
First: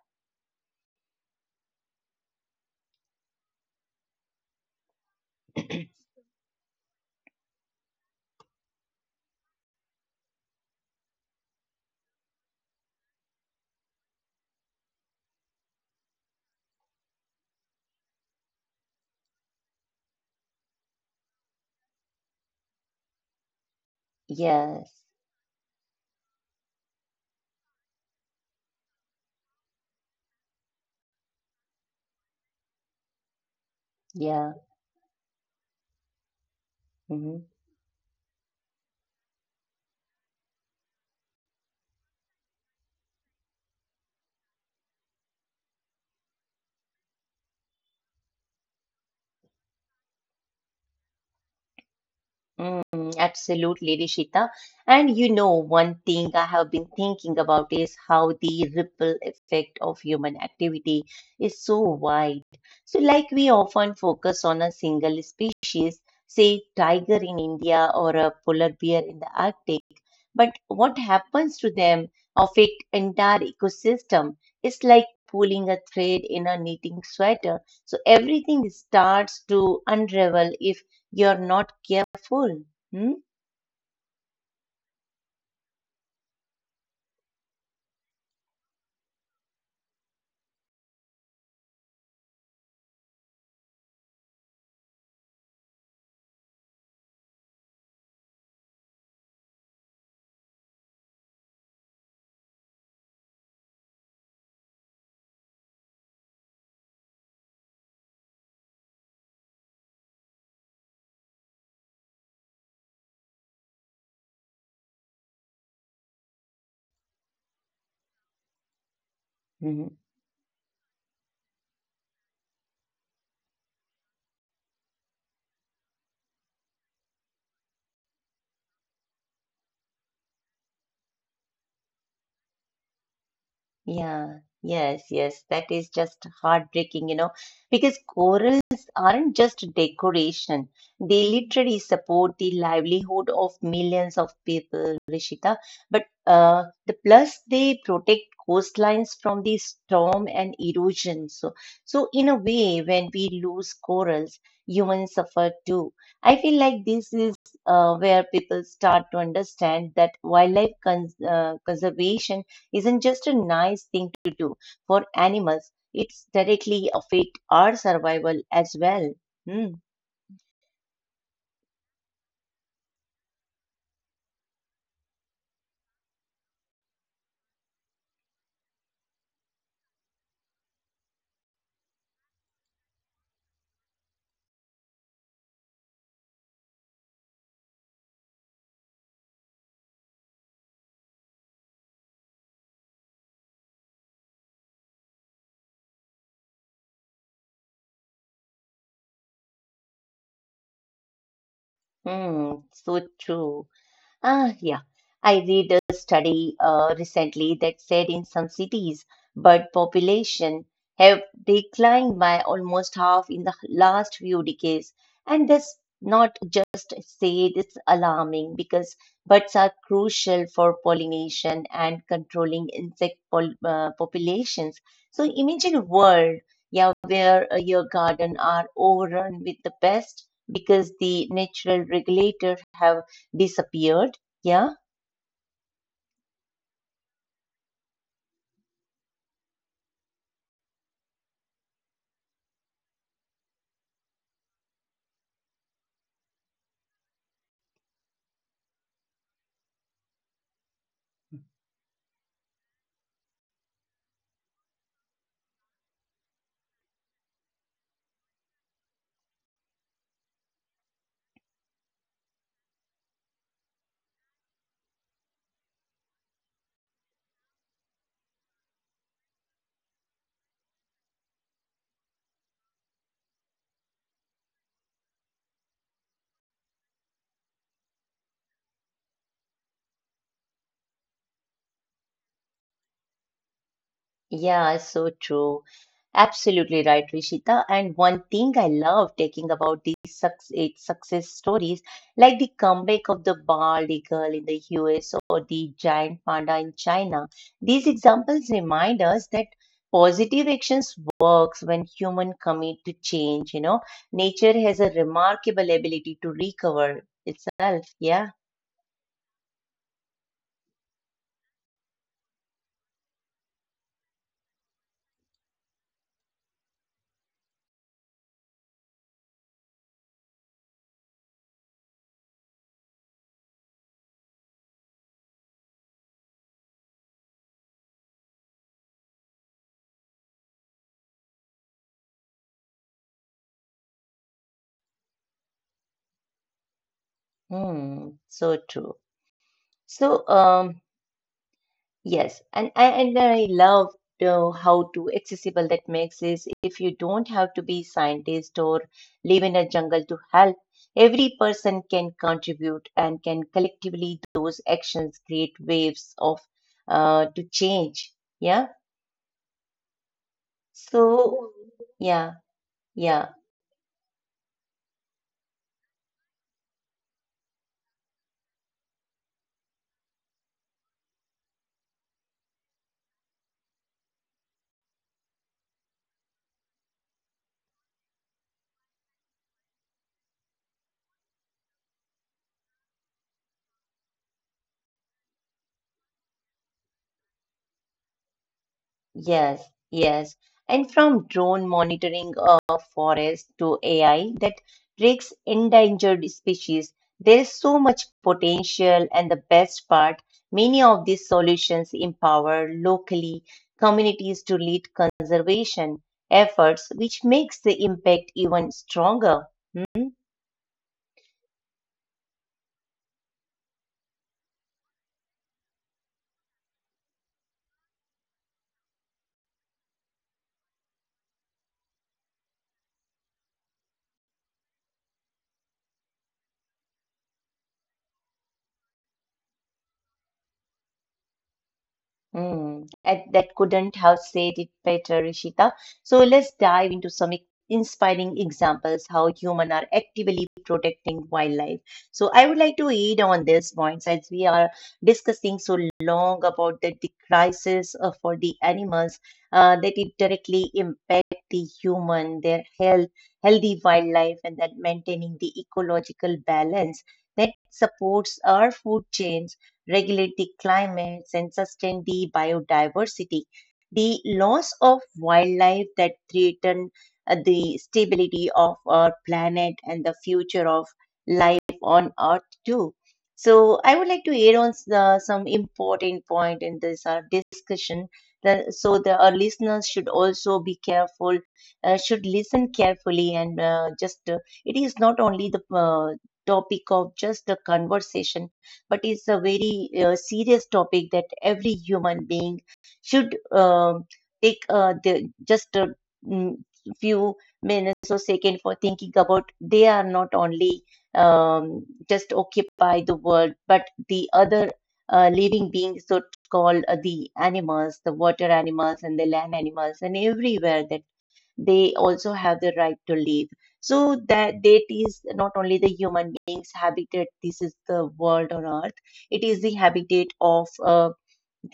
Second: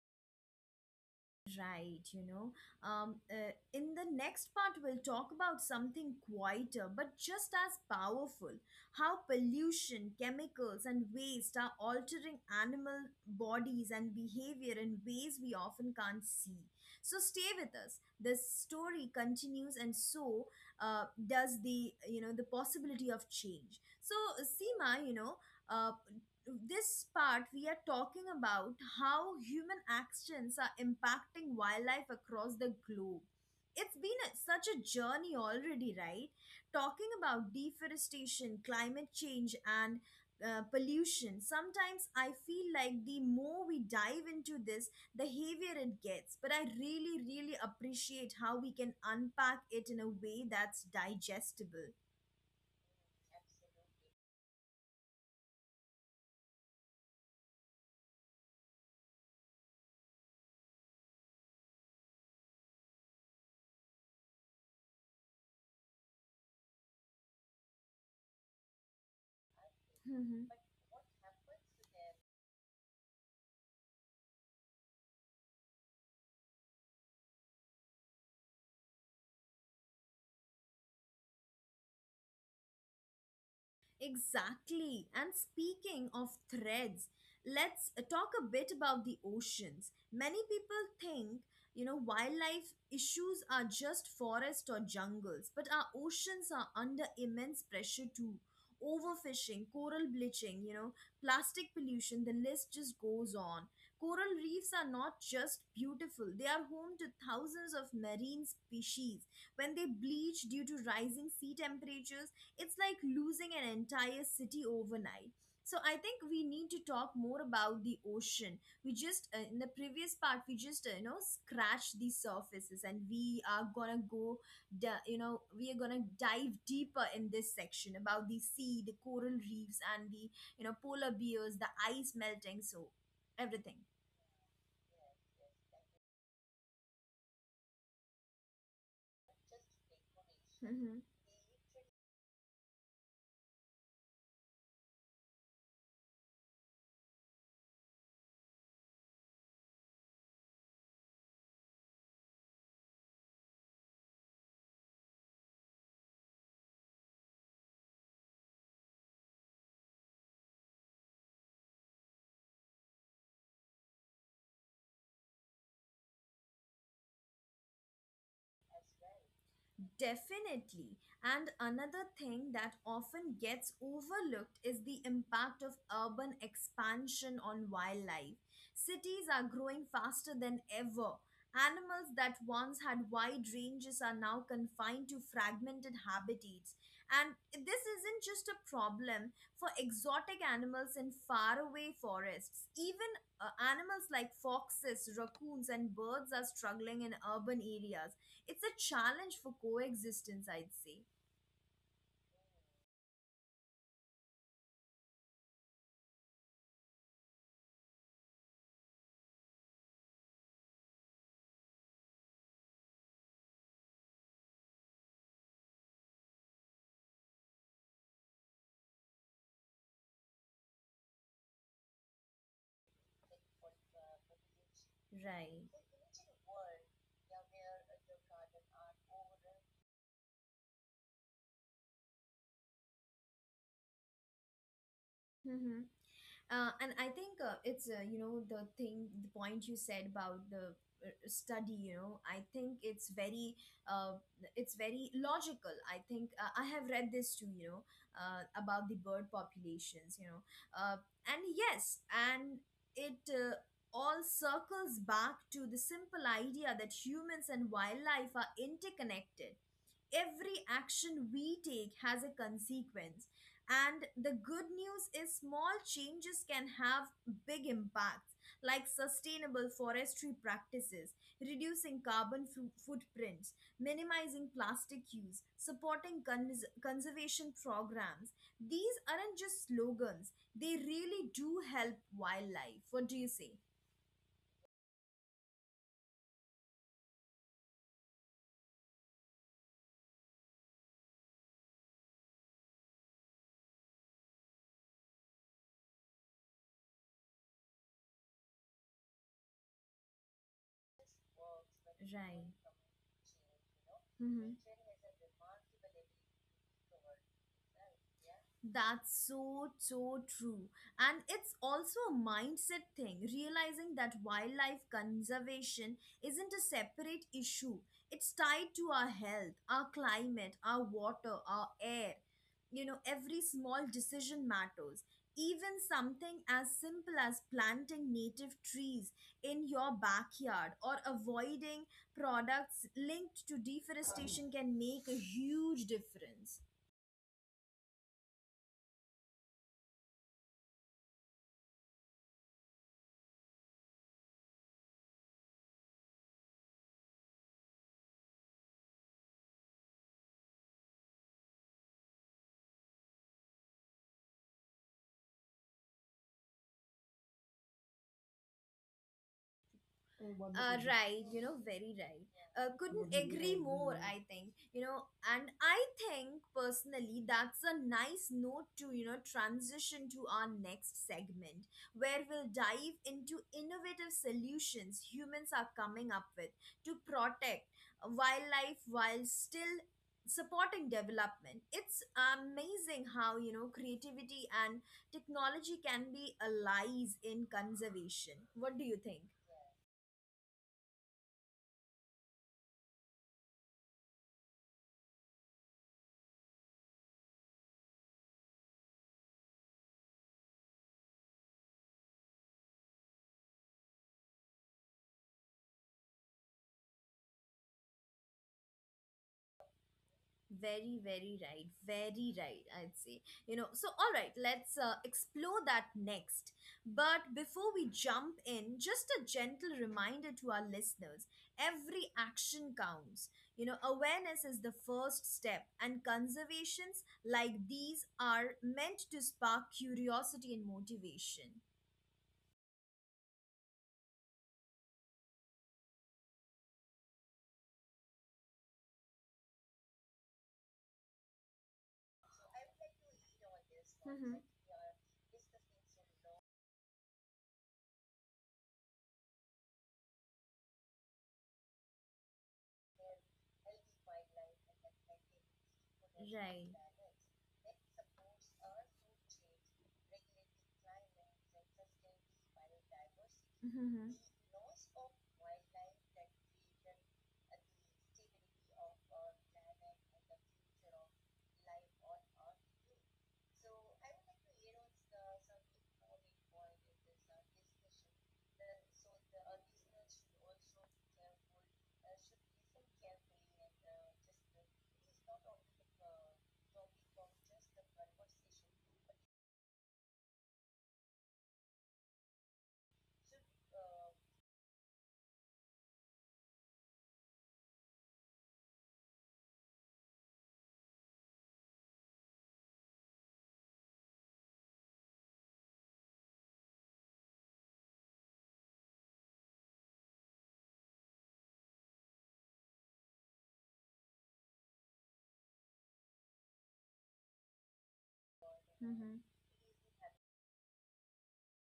Right, you know. In the next part, we'll talk about something quieter but just as powerful: how pollution, chemicals, and waste are altering animal bodies and behavior in ways we often can't see. So, stay with us. This story continues, and so does the you know the possibility of change. So, Yes. Seema, you know, uh, this part we are talking about how human actions are impacting wildlife across the globe. It's been a, Yeah. such a journey already, right? Talking Hmm. about deforestation, climate change, and pollution. Sometimes I feel like the more we dive into this, the heavier it gets, but I really, really appreciate how we can unpack it in a way that's digestible. Mm, absolutely, Rishita. And you know, one thing I have been thinking about is how the ripple effect of human activity is so wide. So, like we often focus on a single species, say tiger in India or a polar bear in the Arctic. But what happens to them of it entire ecosystem is like pulling a thread in a knitting sweater. So everything starts to unravel if you're not careful. Hmm? Exactly. And speaking of threads, let's talk a bit about the oceans. Many people think, you know, wildlife issues are just forests or jungles, but our oceans are under immense pressure too. Overfishing, coral bleaching, you know, plastic pollution, the list just goes on. Coral reefs are not just beautiful, they are home to thousands of marine species. When they bleach due to rising sea temperatures, it's like losing an entire city overnight. So I think we need to talk more about the ocean. We just in the previous part we just you know, scratched the surfaces, and we are gonna go, you know, we are gonna dive deeper in this section about the sea, the coral reefs, and the you know polar bears, the ice melting, so everything. Yeah, yes, yes. That is just heartbreaking, you know, because corals aren't just decoration. They literally support the livelihood of millions of people, Rishita. But the plus they protect coastlines from the storm and erosion. So in a way, when we lose corals, humans suffer too. I feel like this is where people start to understand that wildlife conservation isn't just a nice thing to do for animals, it's directly affect our survival as well. Hmm. Definitely. And another thing that often gets overlooked is the impact of urban expansion on wildlife. Cities are growing faster than ever. Animals that once had wide ranges are now confined to fragmented habitats. And this isn't just a problem for exotic animals in faraway forests. Even animals like foxes, raccoons, and birds are struggling in urban areas. It's a challenge for coexistence, I'd say. Hmm. So true. Ah, yeah. I read a study recently that said in some cities bird population have declined by almost half in the last few decades. And that's not just said, it's alarming because birds are crucial for pollination and controlling insect pol populations. So Right. imagine a world, yeah, where your garden are overrun with the pests because the natural regulator have disappeared, yeah, Mm-hmm. And I think it's the point you said about the study, I think uh, it's very logical. I think I have read this too, about the bird populations, uh, and yes, and it all circles back to the simple idea that humans and wildlife are interconnected. Every action we take has a consequence, and the good news is small changes can have big impacts, like sustainable forestry practices, reducing footprints, minimizing plastic use, supporting conservation programs. These aren't just slogans, they really do help wildlife. What do you say? yeah, so true. Absolutely right, Rishita. And one thing I love taking about these success stories, like the comeback of the bald eagle in the US or the giant panda in China, these examples remind us that positive actions works when human Right. commit to change, you know. Nature Hmm. has a remarkable ability to recover itself. Yeah. That's so, so true. And it's also a mindset thing, realizing that wildlife conservation isn't a separate issue. It's tied to our health, our climate, our water, our air. You know, every small decision matters. Even something as simple as planting native trees in your backyard or avoiding products linked to deforestation can make a huge difference. Hmm, so true. So, yes, and I love how to accessible that makes is if you don't have to be scientist or live in a jungle to help, every person can contribute and can collectively those actions create waves of to change. Yeah. Right, you So know, very right. yeah, Couldn't yeah. agree more, I think, you know. And I think personally that's a nice note to, you know, transition to our next segment, where we'll dive into innovative solutions humans are coming up with to protect wildlife while still supporting development. It's amazing how, you know, creativity and technology can be allies in conservation. What do you think? Yes, yes. And from drone monitoring of forests to AI that risks endangered species, there is so much potential. And the best part, many of these solutions empower locally communities to lead conservation efforts, which makes the impact even stronger. Hmm? Very, very right. Very right, I'd say. You know, so all right, let's explore that next. But before we jump in, just a gentle reminder to our listeners, every action counts. You know, awareness is the first step, and conservations like these are meant to spark curiosity and motivation. Mm, and that couldn't have said it better, Rishita. So let's dive into some inspiring examples how humans are actively protecting wildlife. So I would like to aid on these points as we Mhm. are discussing so long about the crisis for the animals that it directly impact the human, their health, healthy wildlife, and that maintaining the ecological Eco. balance that supports our food chains regulate the climates, and sustain the biodiversity. The Mm-hmm. loss of wildlife that threaten the stability of our planet and the future of life on Earth too. So I would like to add on some important point in this discussion. The, so the our listeners should also be careful, should listen carefully, and just it is not only the topic of just the conversation but it's a very serious topic that every human being should take just a mm, few minutes or second for thinking about they are not only just occupy the world, but the other living beings, so called the animals, the water animals and the land animals, and everywhere that they also have the right to live. So that is not only the human beings' habitat. This is the world on And Earth. animal. It is the habitat of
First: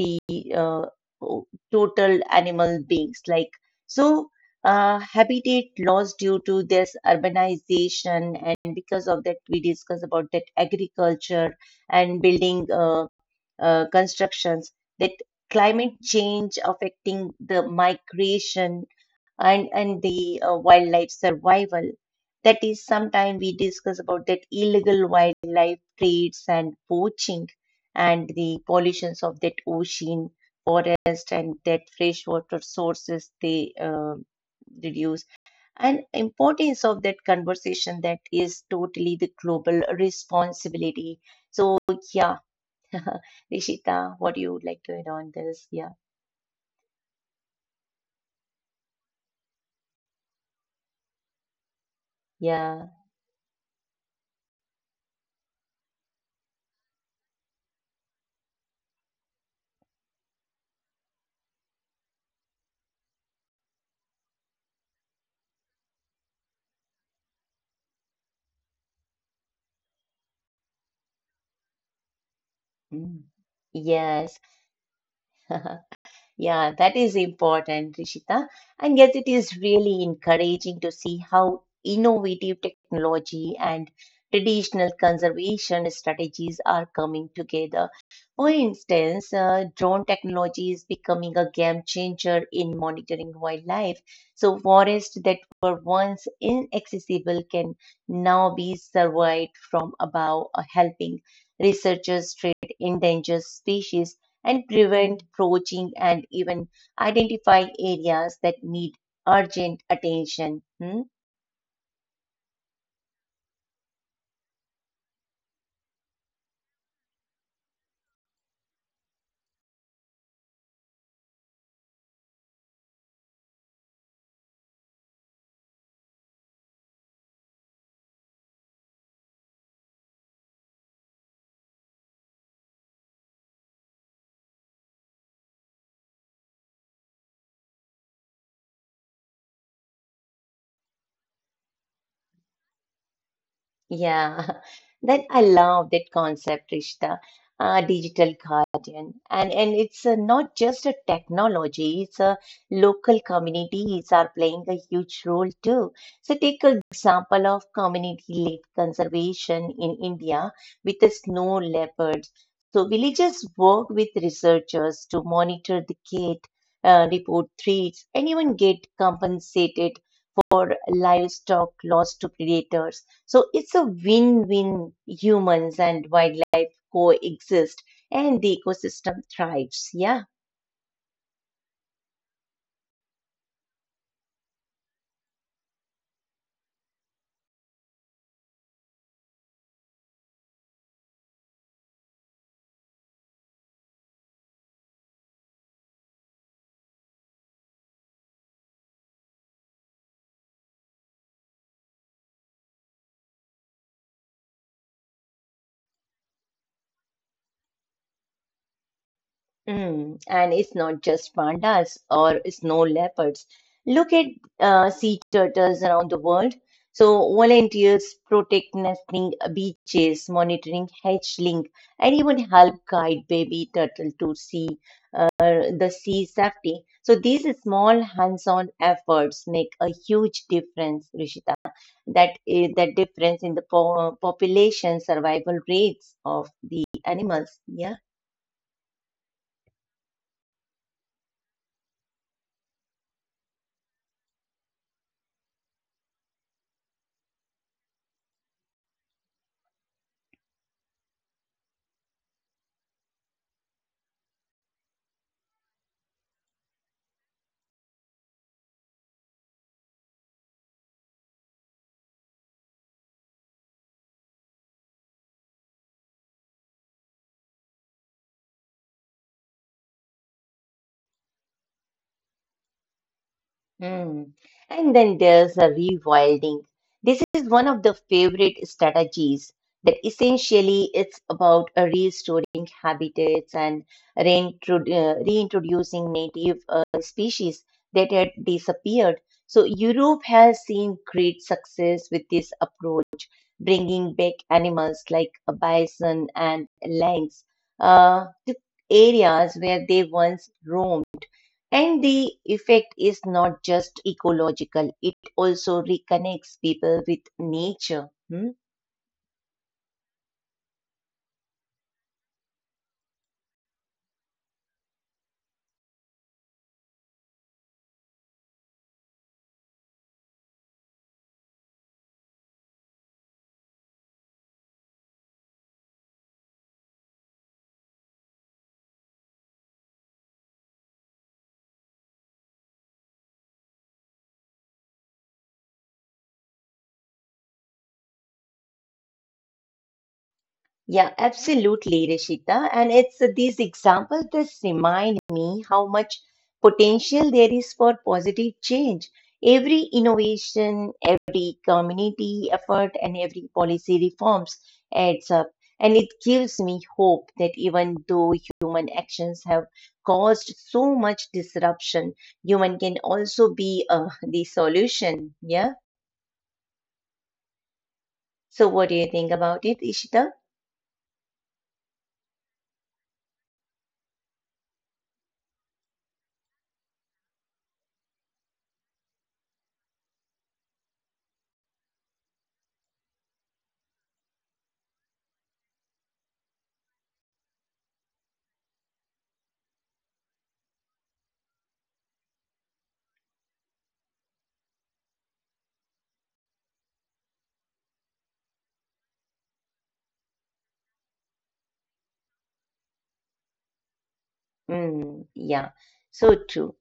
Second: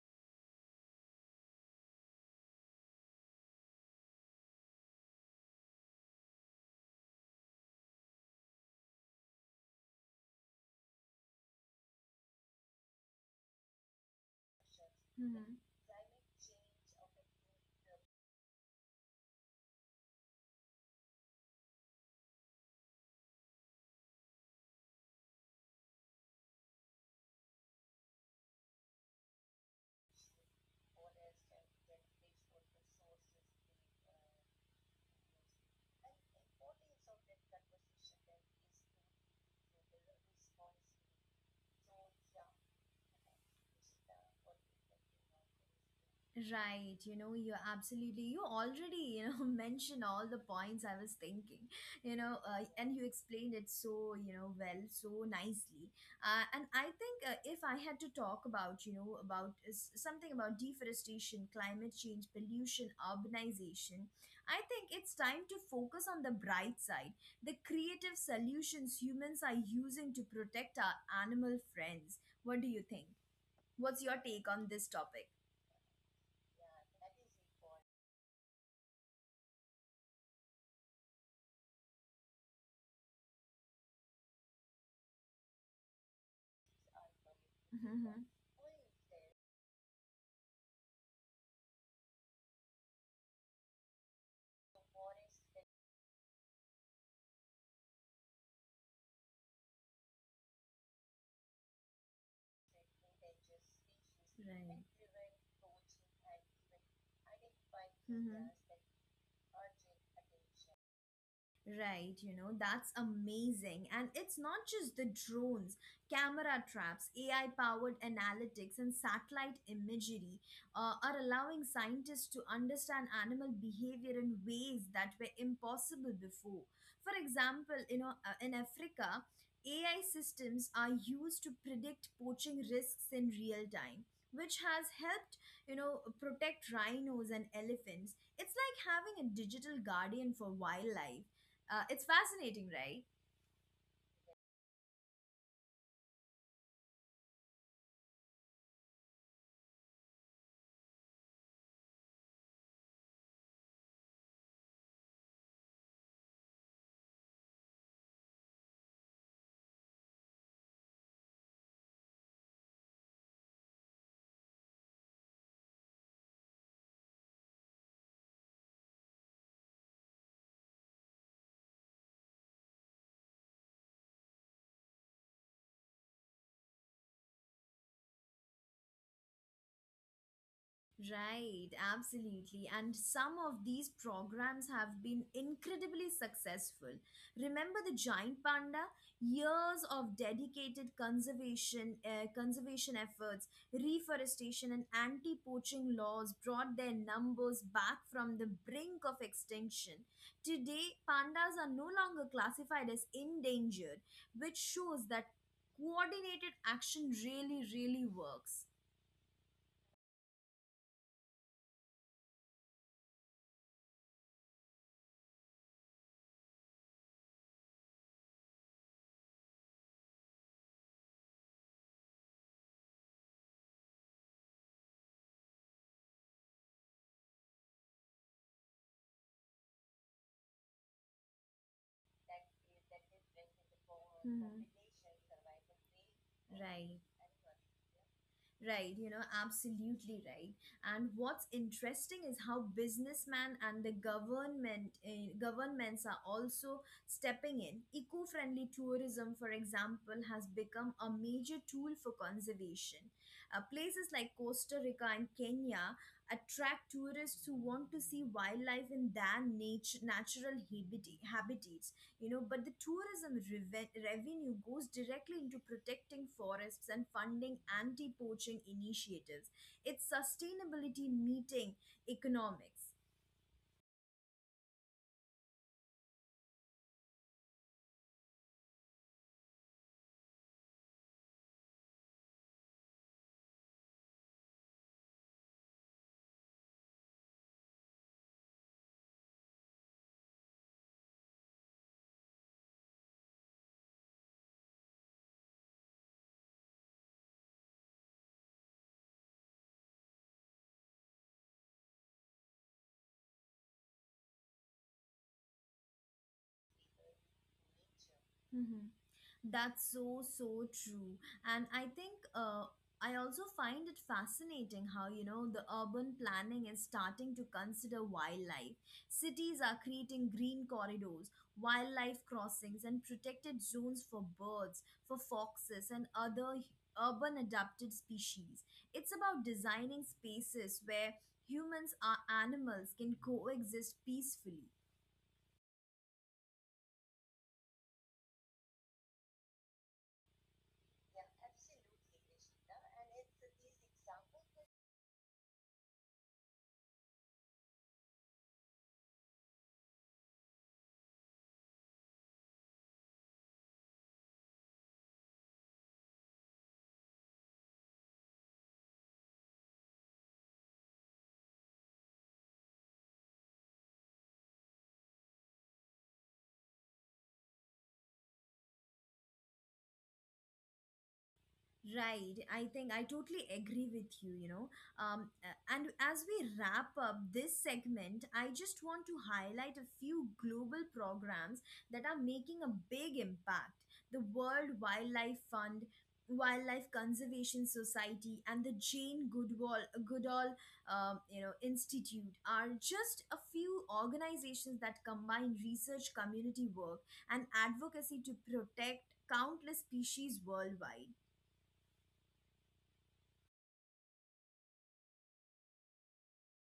the uh, total animal beings. Like so, habitat loss due to this urbanization, and because of that, we discuss about that agriculture and building constructions. That Mm. climate change affecting the migration and the wildlife survival. That is, sometime we discuss about that illegal wildlife trades and poaching, and the pollutions of that ocean, forest, and that freshwater sources they reduce, and importance of that conversation that is totally the global responsibility. So yeah, Rishita, what do you would like to add on this? Yeah, Right, you know, you absolutely, you already, you know, mentioned all the points I was thinking, you know, yeah, and you explained it so, you know, well, so nicely. And I think if I had to talk about, you know, about something about deforestation, climate change, pollution, urbanization, I think it's time to focus on the bright side, the creative solutions humans are using to protect our animal friends. What do you think? mm, What's your yes. take on this topic? Yeah, that is important, Rishita. And yet, it is really encouraging to see how innovative technology and traditional conservation strategies are coming together. For instance, drone technology is becoming a game changer in monitoring wildlife. So, forests that were once inaccessible can now be surveyed from above, helping researchers treat endangered species and prevent poaching and even identify areas that Right. need urgent attention. Hmm? Right, you know, that's amazing. And it's not just the drones, camera traps, AI powered analytics, and satellite imagery are allowing scientists to understand animal behavior in ways that were impossible before. For example, you know, in Africa, AI systems are used to predict poaching risks in real time, which has helped, you know, protect rhinos and elephants. It's like having a digital guardian for wildlife. It's fascinating, right? Yeah, that I love that concept, Rishta, digital guardian. And it's not just a technology, it's a local communities are playing a huge role too. So take an example of community led conservation in India with the snow leopards. So villagers work with researchers to monitor the gait, report threats, and even get compensated or livestock lost to predators. So it's a win-win. Humans and wildlife coexist and the ecosystem thrives. Yeah. Right, absolutely. And some of these programs have been incredibly successful. Remember the giant panda? Years of dedicated conservation efforts, reforestation, and anti-poaching laws brought their numbers back from the brink of extinction. Today, pandas are no longer classified as endangered, which shows that coordinated action really, really works. Mm. And it's not just pandas or snow leopards. Look at sea turtles around the world. So volunteers protect nesting beaches, monitoring hatchling, and even help guide baby turtle to sea or the sea safety. So these small hands-on efforts make a huge difference, Rishita. That That is, is that that is difference in the rich in the co- Mhm. population combination survival rates of survivability. the Right, animals. Yeah. right, you know, absolutely right. And what's interesting is how businessmen and the governments are also stepping in. Eco-friendly tourism, for example, has become a major tool for conservation. Places like Costa Rica and Kenya attract tourists who want to see wildlife in their natural habitats, you know, but the revenue goes directly into protecting forests and funding anti-poaching initiatives. It's sustainability meeting economics. Mm. And then there's a rewilding. This is one of the favorite strategies that essentially it's about restoring habitats and reintroducing native species that had disappeared. So Europe has seen great success with this approach, bringing back animals like a bison and lynx to areas where they once roamed. And the effect is not just ecological, it also reconnects people with nature. Hmm. That's so, so true. And I think I also find it fascinating how, you know, the urban planning is starting to consider wildlife. Cities are creating green corridors, wildlife crossings, and protected zones for birds, for foxes, and urban adapted species. It's about designing spaces where humans are animals can coexist peacefully. Yeah, absolutely, Rishita. And it's these examples that remind me how much potential there is for positive change. Every innovation, every community effort, and every policy reforms adds up. And it gives me hope that even though human actions have caused so much disruption, human can also be the solution. Yeah. So, what do you think about it, Ishita? Right, I think I totally agree with you, you know. And as we wrap up this segment, I just want to highlight a few global programs that are making a big impact. The World Wildlife Fund, Wildlife Conservation Society, and the Goodall, you know, Institute are just a few organizations that combine research, community work, and advocacy to protect countless species worldwide. Mm, yeah, so true.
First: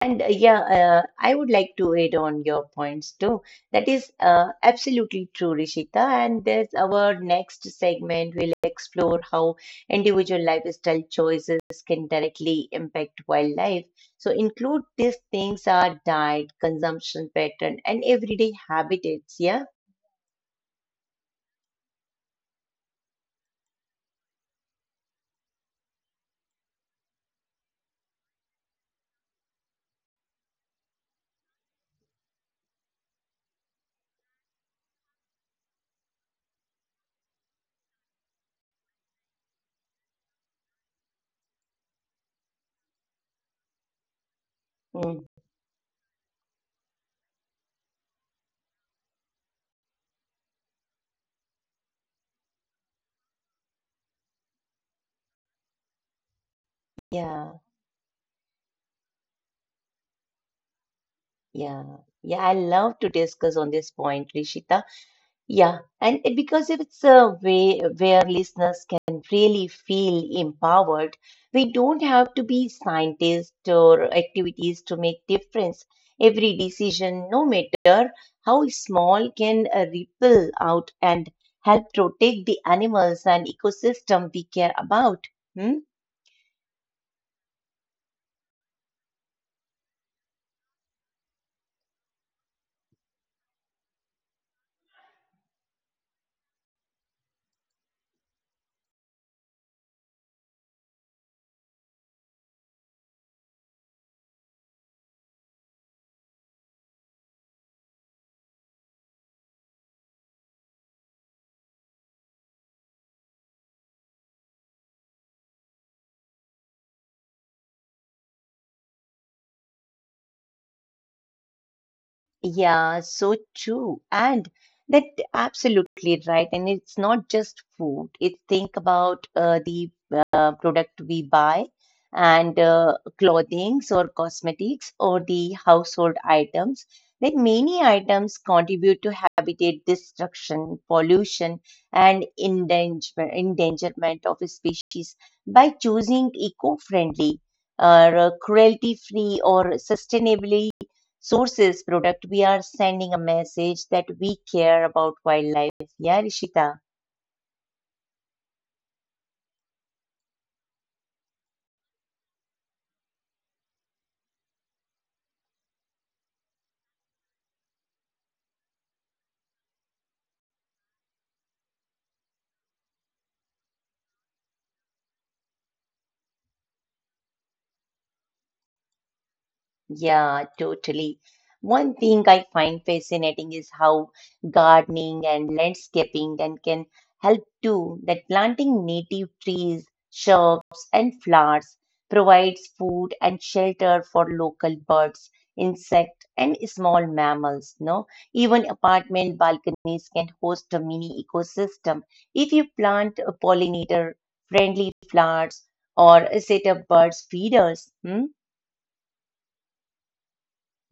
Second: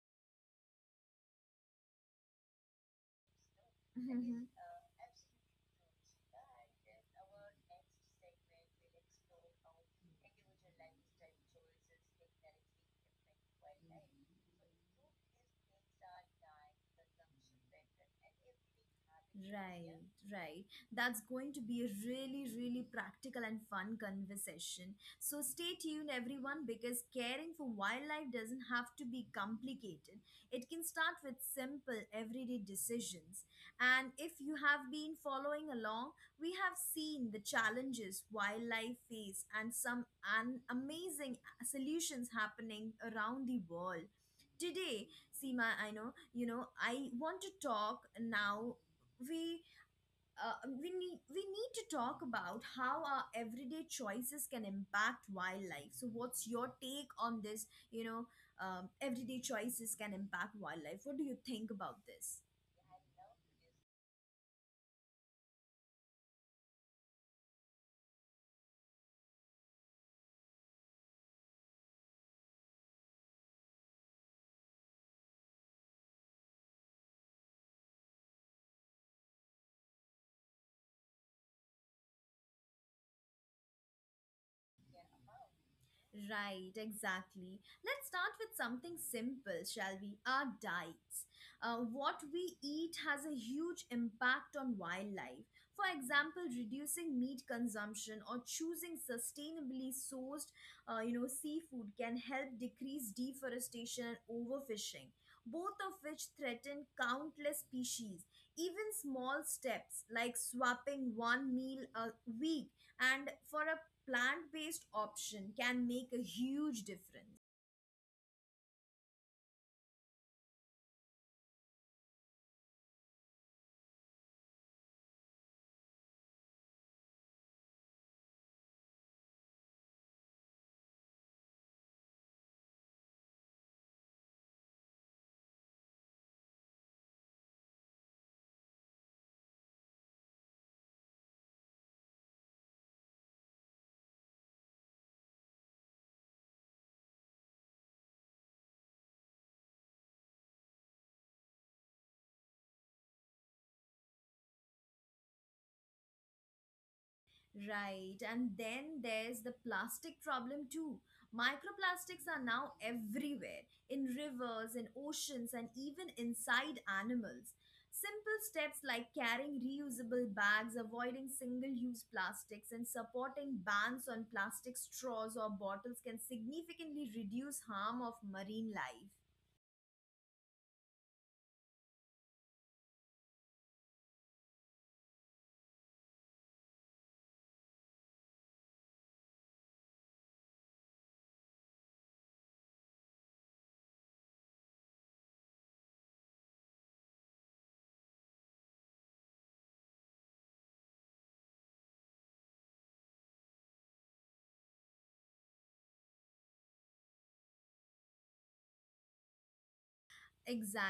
And I would like to add on your points too. That That is, is Mm-hmm. Absolutely true, absolutely Rishita. true, And there's our Ishita. And then our next next segment. We'll segment will explore explore how how individual individual lifestyle lifestyle choices choices can can directly affect directly impact wildlife. wildlife. So, the So truth is, include these things things are are diet, dying, consumption consumption pattern, and pattern, and everyday everything habit habitats. is here. Yeah. Right, right. That's going to be a really, really practical and fun conversation. So stay tuned, everyone, because caring for wildlife doesn't have to be complicated. It can start with simple, everyday decisions. And if you have been following along, we have seen the challenges wildlife face and some an amazing solutions happening around the world. Today, Mm. Seema, I know, you know, I want to talk now. We we need to talk about how our everyday choices can impact wildlife. So, what's your take on this? Yeah. You know, everyday choices can impact wildlife. What do you think about Yeah. this? Yeah, I love to discuss on this point, Rishita. Yeah, and it, because it's a way where listeners can really feel empowered, we don't have to be scientists or activities to make difference. Every decision, no matter how small, can ripple out and help protect the animals and ecosystem we care about. Hmm? Right, exactly. Let's start with something simple, shall we? Our diets. What we eat has a huge impact on wildlife. For example, reducing meat consumption or choosing sustainably sourced, you know, seafood can help decrease deforestation and overfishing, both of which threaten countless species. Even small steps like swapping one meal a week and for a plant based option can make a huge difference. Yeah, so true. And that absolutely right. And it's not just food. It's think about the product we buy and clothings or cosmetics or the household items. That many items contribute to habitat destruction, pollution, and endangerment of species by choosing eco-friendly or cruelty-free or sustainably sources product we are sending a message that we care about wildlife, yeah, Rishita. Right, and then there's the plastic problem too. Microplastics are now everywhere, in rivers, in oceans, and even inside animals. Simple steps like carrying reusable bags, avoiding single use plastics, and supporting bans on plastic straws or bottles can significantly reduce harm of marine life. Yeah, totally. One thing I find fascinating is how gardening and landscaping and can help too, that planting native trees, shrubs and flowers provides food and shelter for local birds, insect and small mammals, no? Even apartment balconies can host a mini ecosystem. If you plant a pollinator friendly flowers or set up birds feeders, hmm?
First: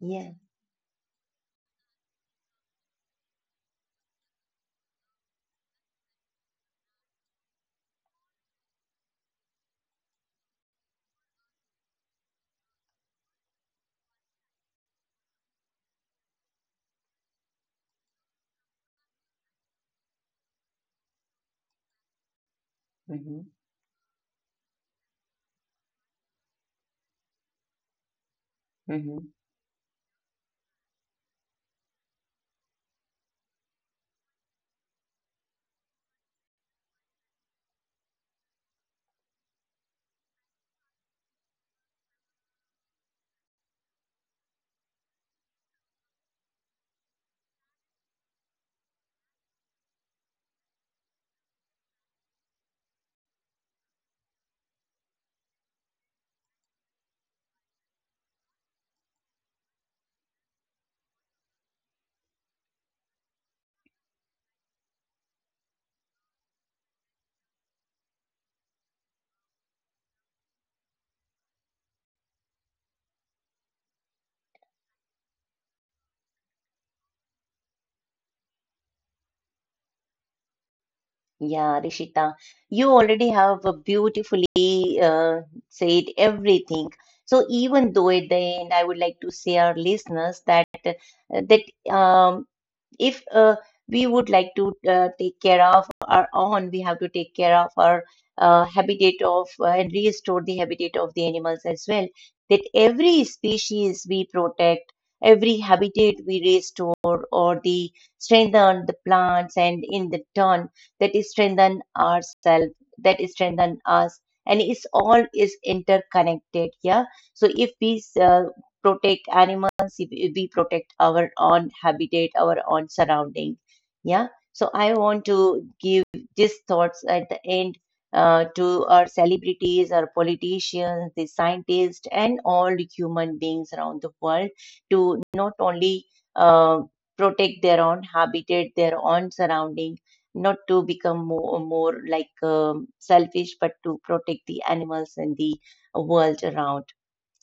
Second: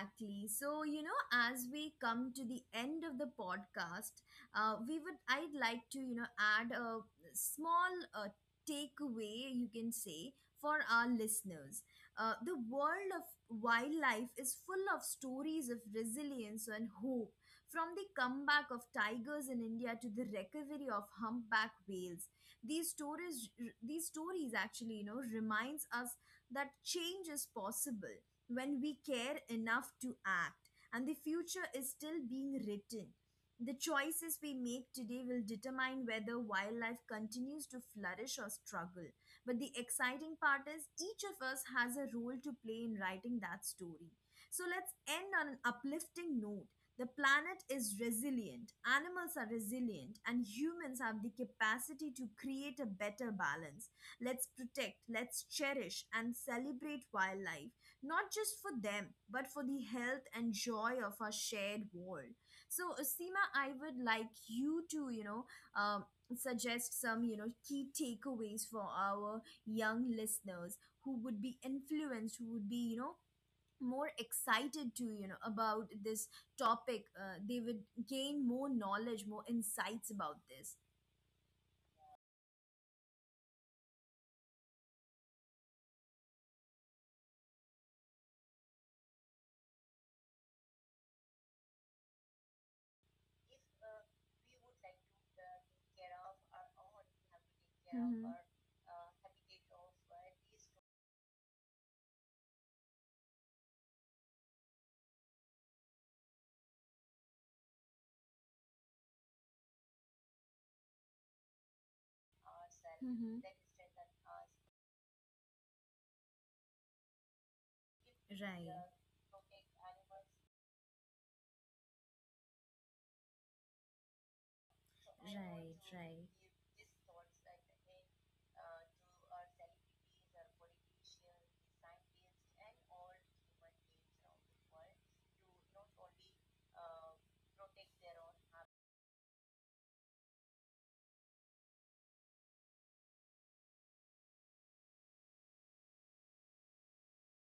Yeah. So, you know, as we come to the end of the podcast, we would, I'd like to, you know, add a small takeaway, you can say, for our listeners. The world of wildlife is full of stories of resilience and hope, from the comeback of tigers in India to the recovery of humpback whales. These Mm-hmm. stories, these stories actually, you know, reminds us that change is possible when we Hmm. care enough to act, and the future is still being written. The choices we make today will determine whether wildlife continues to flourish or struggle. But the exciting part is each of us has a role to play in writing that story. So let's end on an uplifting note. The planet is resilient, animals are resilient, and humans have the capacity to create a better balance. Let's protect, let's cherish, and celebrate wildlife not just for them, but for the health and joy of our shared world. So, Seema, I would like you to, you know, um, suggest some, you know, key takeaways for our young listeners who would be influenced, who would be, you know, more excited to, you know, about this topic. They would gain more knowledge, more insights about this. Yeah, Rishita, you already have a beautifully uh, said everything. So even though at the end, I would like to say our listeners that that um, if we would like to take care of our own, we have to take care of our Mhm. habitat of and restore the habitat of the animals as well. That every species we protect, every habitat we restore, or the strengthen the plants, and in the turn that is strengthen ourselves, that Mhm. is strengthen us, and it's all is interconnected. Yeah. So if we Right. protect animals, if we protect our own habitat, our own surrounding. Yeah. So I want to give these thoughts at the end to our celebrities, our politicians, the scientists, and all human beings around the world to not only uh, protect their own habitat, their own surrounding, not to become more like selfish, but to protect the animals and the world around.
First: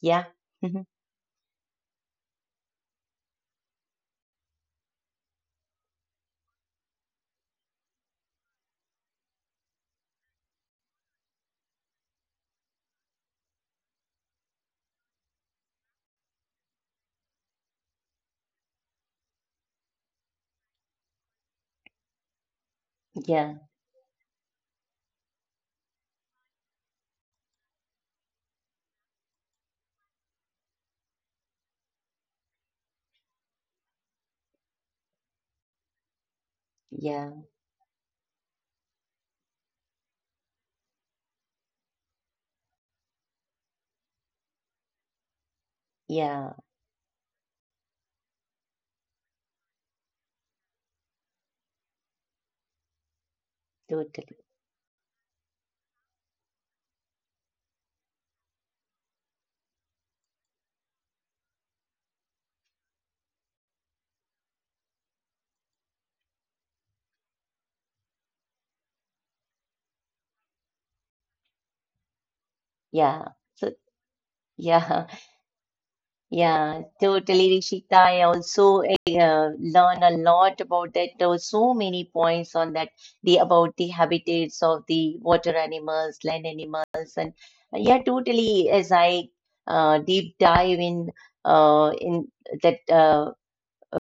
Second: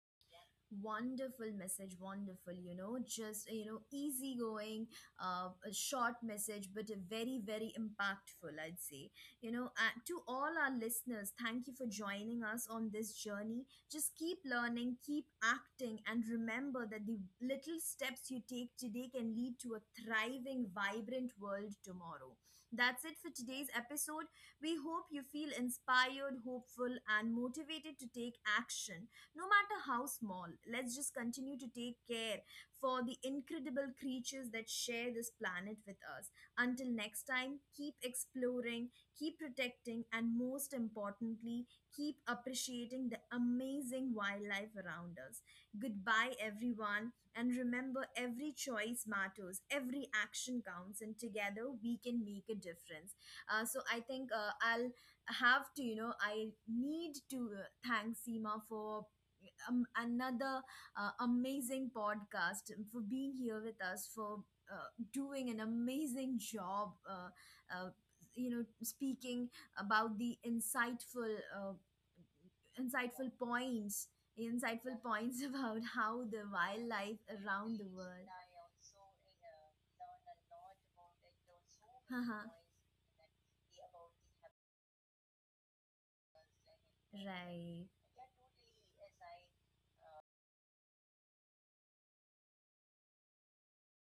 Yeah. Wonderful message, wonderful, you know, just, you know, easygoing, a short message, but a very, very impactful, I'd say. You know, to all our listeners, thank you for joining us on this journey. Just keep learning, keep acting, and remember that the little steps you take today can lead to a thriving, vibrant world tomorrow. That's it for Yeah. today's episode. We hope you feel inspired, hopeful, and motivated to take action, no matter how small. Let's just continue to take care for the incredible creatures that share this planet with us. Until next Yeah, time, keep exploring, keep protecting, and most importantly, keep appreciating the amazing wildlife around us. Goodbye, yeah, everyone, and remember, every choice matters, every action counts, and together we can make a difference. So I think totally. I'll have to, you know, I need to thank Seema for another amazing podcast, for being here with us, for doing an amazing job, uh, you know, speaking about the insightful uh, Yeah. insightful So points insightful yeah, points about how the yeah, wildlife totally, around the Rishita. I world. also learn a lot about that. There were so many Haha. points on that, the about the habitats of the water animals, land animals, and Right. yeah, totally. As I deep dive in that.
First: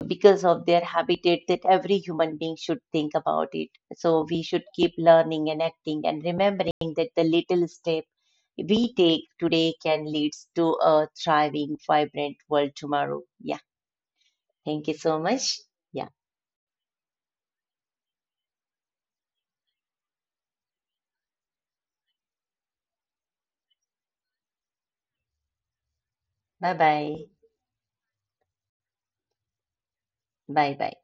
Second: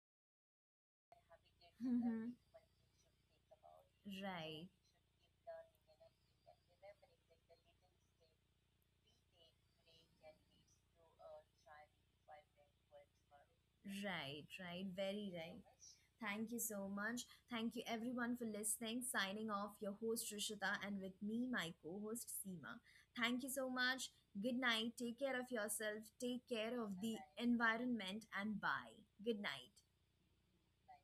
Because of their habitat that every human being should think about it, so we should Right, keep learning and acting and remembering that the little step we take today can lead to a thriving vibrant world tomorrow. Yeah, right, right. thank you so Very much. right. Yeah. Thank you so much. Thank you everyone for listening. Signing off, your host Rishita, and with me, my co host Seema. Thank you so much. Good night. Take care of yourself. Take Bye care of the bye. environment and bye. Good night. Bye bye.